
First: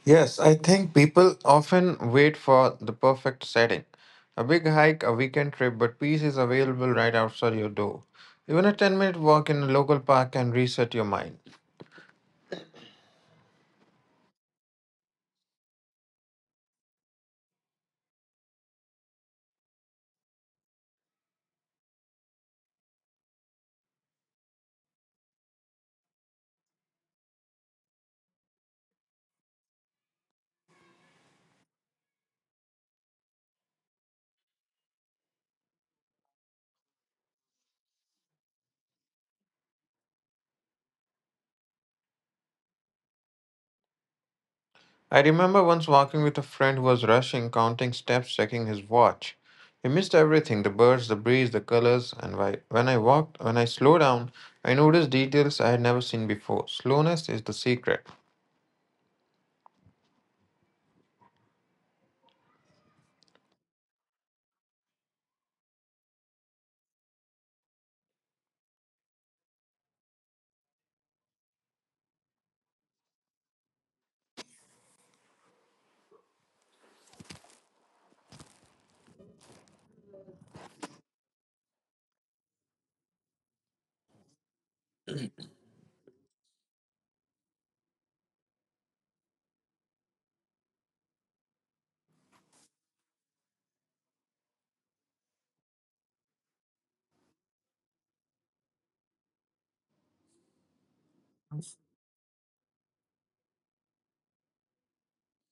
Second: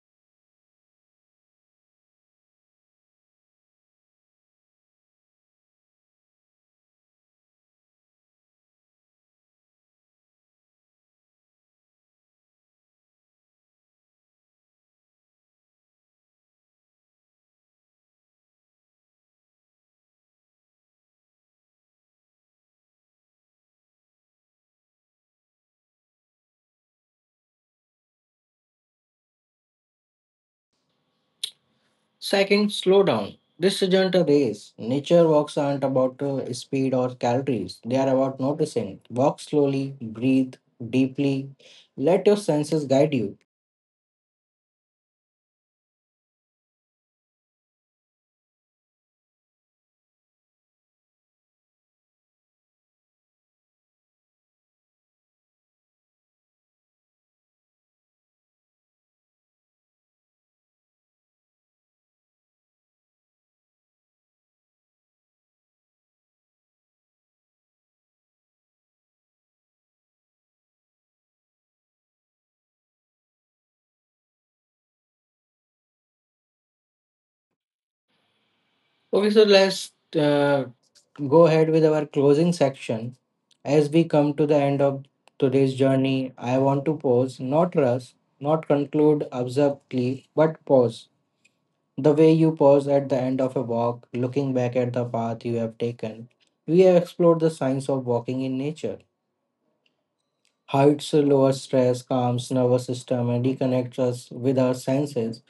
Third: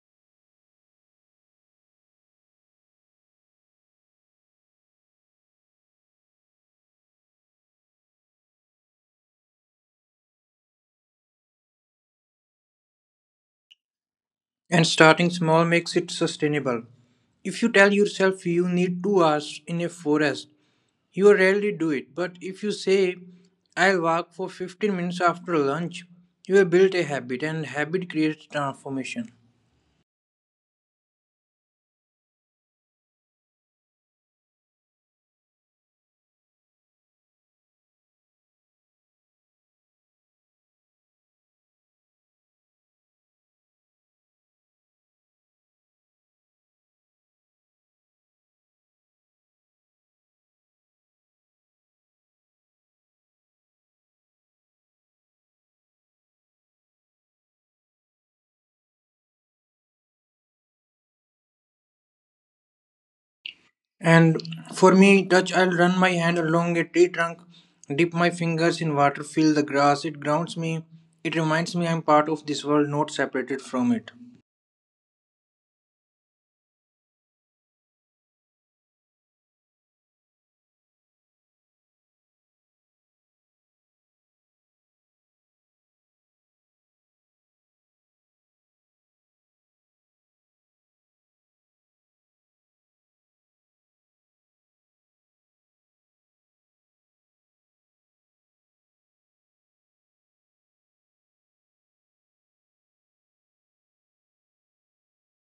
Yes, I think people often wait for the perfect setting. A big hike, a weekend trip, but peace is available right outside your door. Even a 10-minute walk in a local park can reset your mind. And starting small makes it sustainable. If you tell yourself you need 2 hours in a forest, you rarely do it, but if you say, "I'll walk for 15 minutes after lunch," you have built a habit, and habit creates transformation. Cycling, slow down. This isn't a race. Nature walks aren't about speed or calories. They are about noticing. Walk slowly, breathe deeply, let your senses guide you. I remember once walking with a friend who was rushing, counting steps, checking his watch. He missed everything the birds, the breeze, the colors, and why. When I slowed down, I noticed details I had never seen before. Slowness is the secret. And for me, touch, I'll run my hand along a tree trunk, dip my fingers in water, feel the grass. It grounds me, it reminds me I'm part of this world, not separated from it. Okay, so let's uh, go ahead with our closing section. As we come to the end of today's journey, I want to pause, not rush, not conclude abruptly, but pause the way you pause at the end of a walk, looking back at the path you have taken. We have explored the science of walking in nature, how it lowers stress, calms nervous system, and reconnects us with our senses.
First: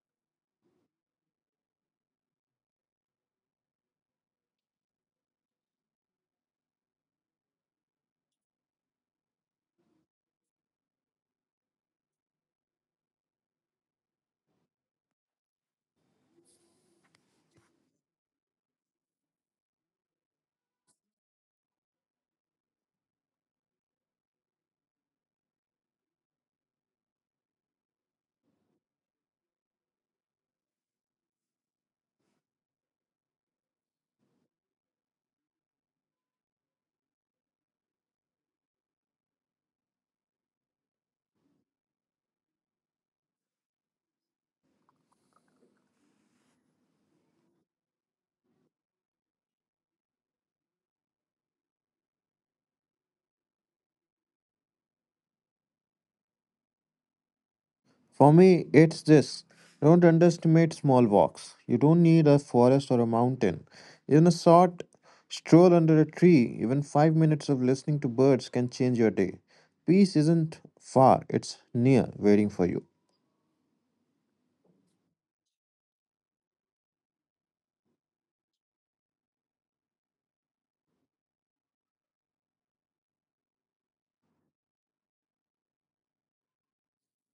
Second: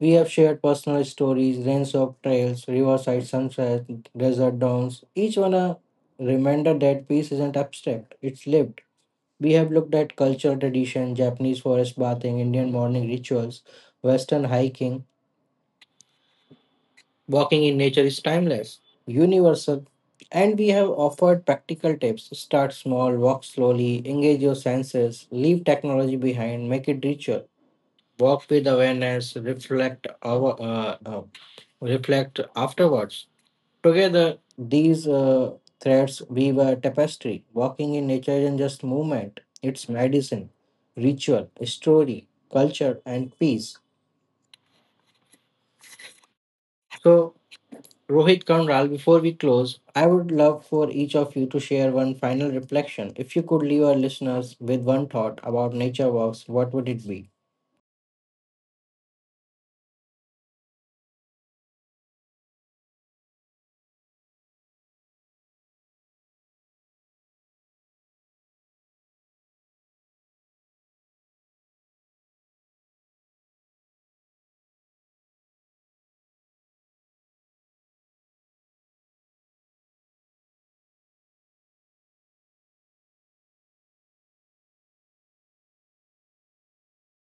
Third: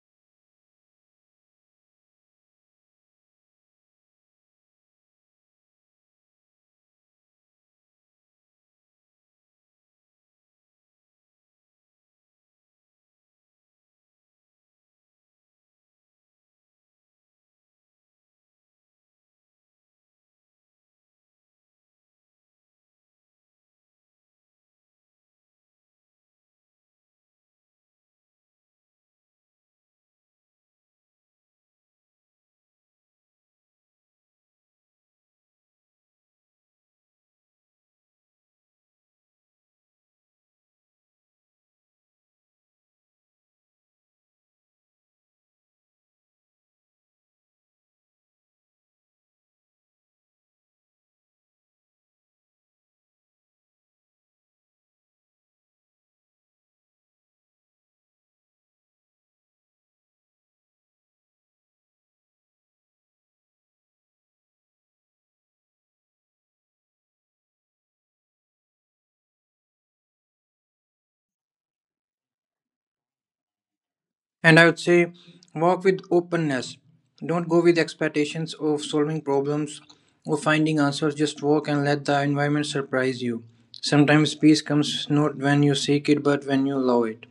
We have shared personal stories, range of trails, riverside sunsets, desert downs. Each one a reminder that peace isn't abstract; it's lived. We have looked at culture, tradition, Japanese forest bathing, Indian morning rituals, Western hiking. Walking in nature is timeless, universal, and we have offered practical tips. Start small, walk slowly, engage your senses, leave technology behind, make it richer. Walk with awareness, reflect afterwards. Together, these threads weave a tapestry. Walking in nature isn't just movement; it's medicine, ritual, story, culture, and peace. So Rohit Kandral, before we close, I would love for each of you to share one final reflection. If you could leave our listeners with one thought about nature walks, what would it be? For me, it's this. Don't underestimate small walks. You don't need a forest or a mountain. Even a short stroll under a tree, even 5 minutes of listening to birds can change your day. Peace isn't far, it's near, waiting for you. And I would say walk with openness. Don't go with expectations of solving problems or finding answers. Just walk and let the environment surprise you. Sometimes peace comes not when you seek it but when you allow it.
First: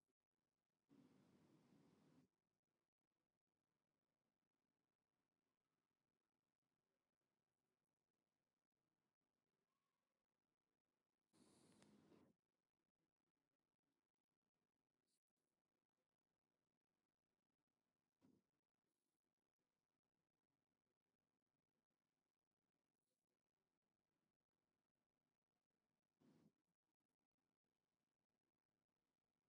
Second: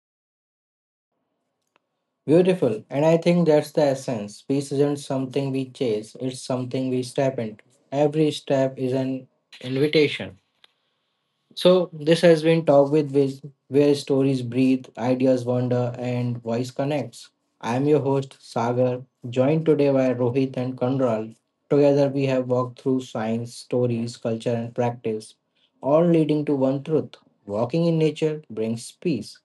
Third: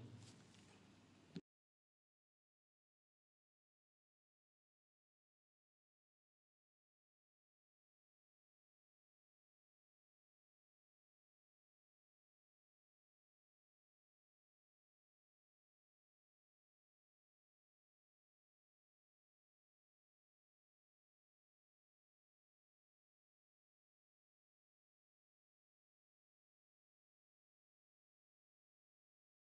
Beautiful. And I think that's the essence. Peace isn't something we chase, it's something we step into. Every step is an invitation. So this has been Talk with Viz, where stories breathe, ideas wander, and voice connects. I am your host Sagar, joined today by Rohit and Kanral. Together we have walked through science, stories, culture, and practice, all leading to one truth: walking in nature brings peace.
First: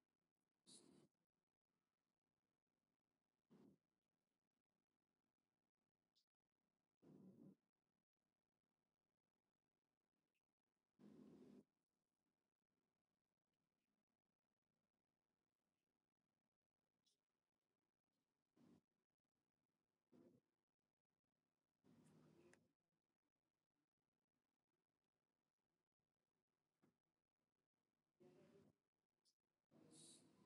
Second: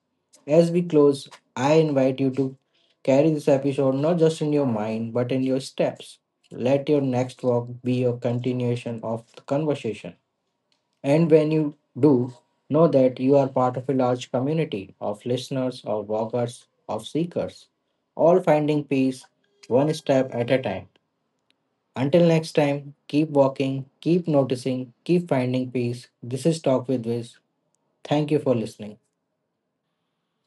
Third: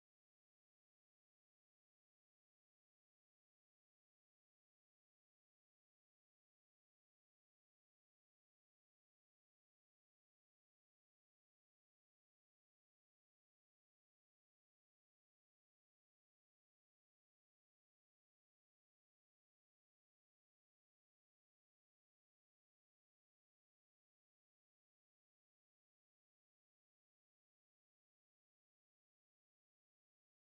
As we close, I invite you to carry this episode not just in your mind but in your steps. Let your next walk be a continuation of the conversation. And when you do, know that you are part of a large community of listeners, of walkers, of seekers, all finding peace one step at a time. Until next time, keep walking, keep noticing, keep finding peace. This is Talk with Wiz. Thank you for listening.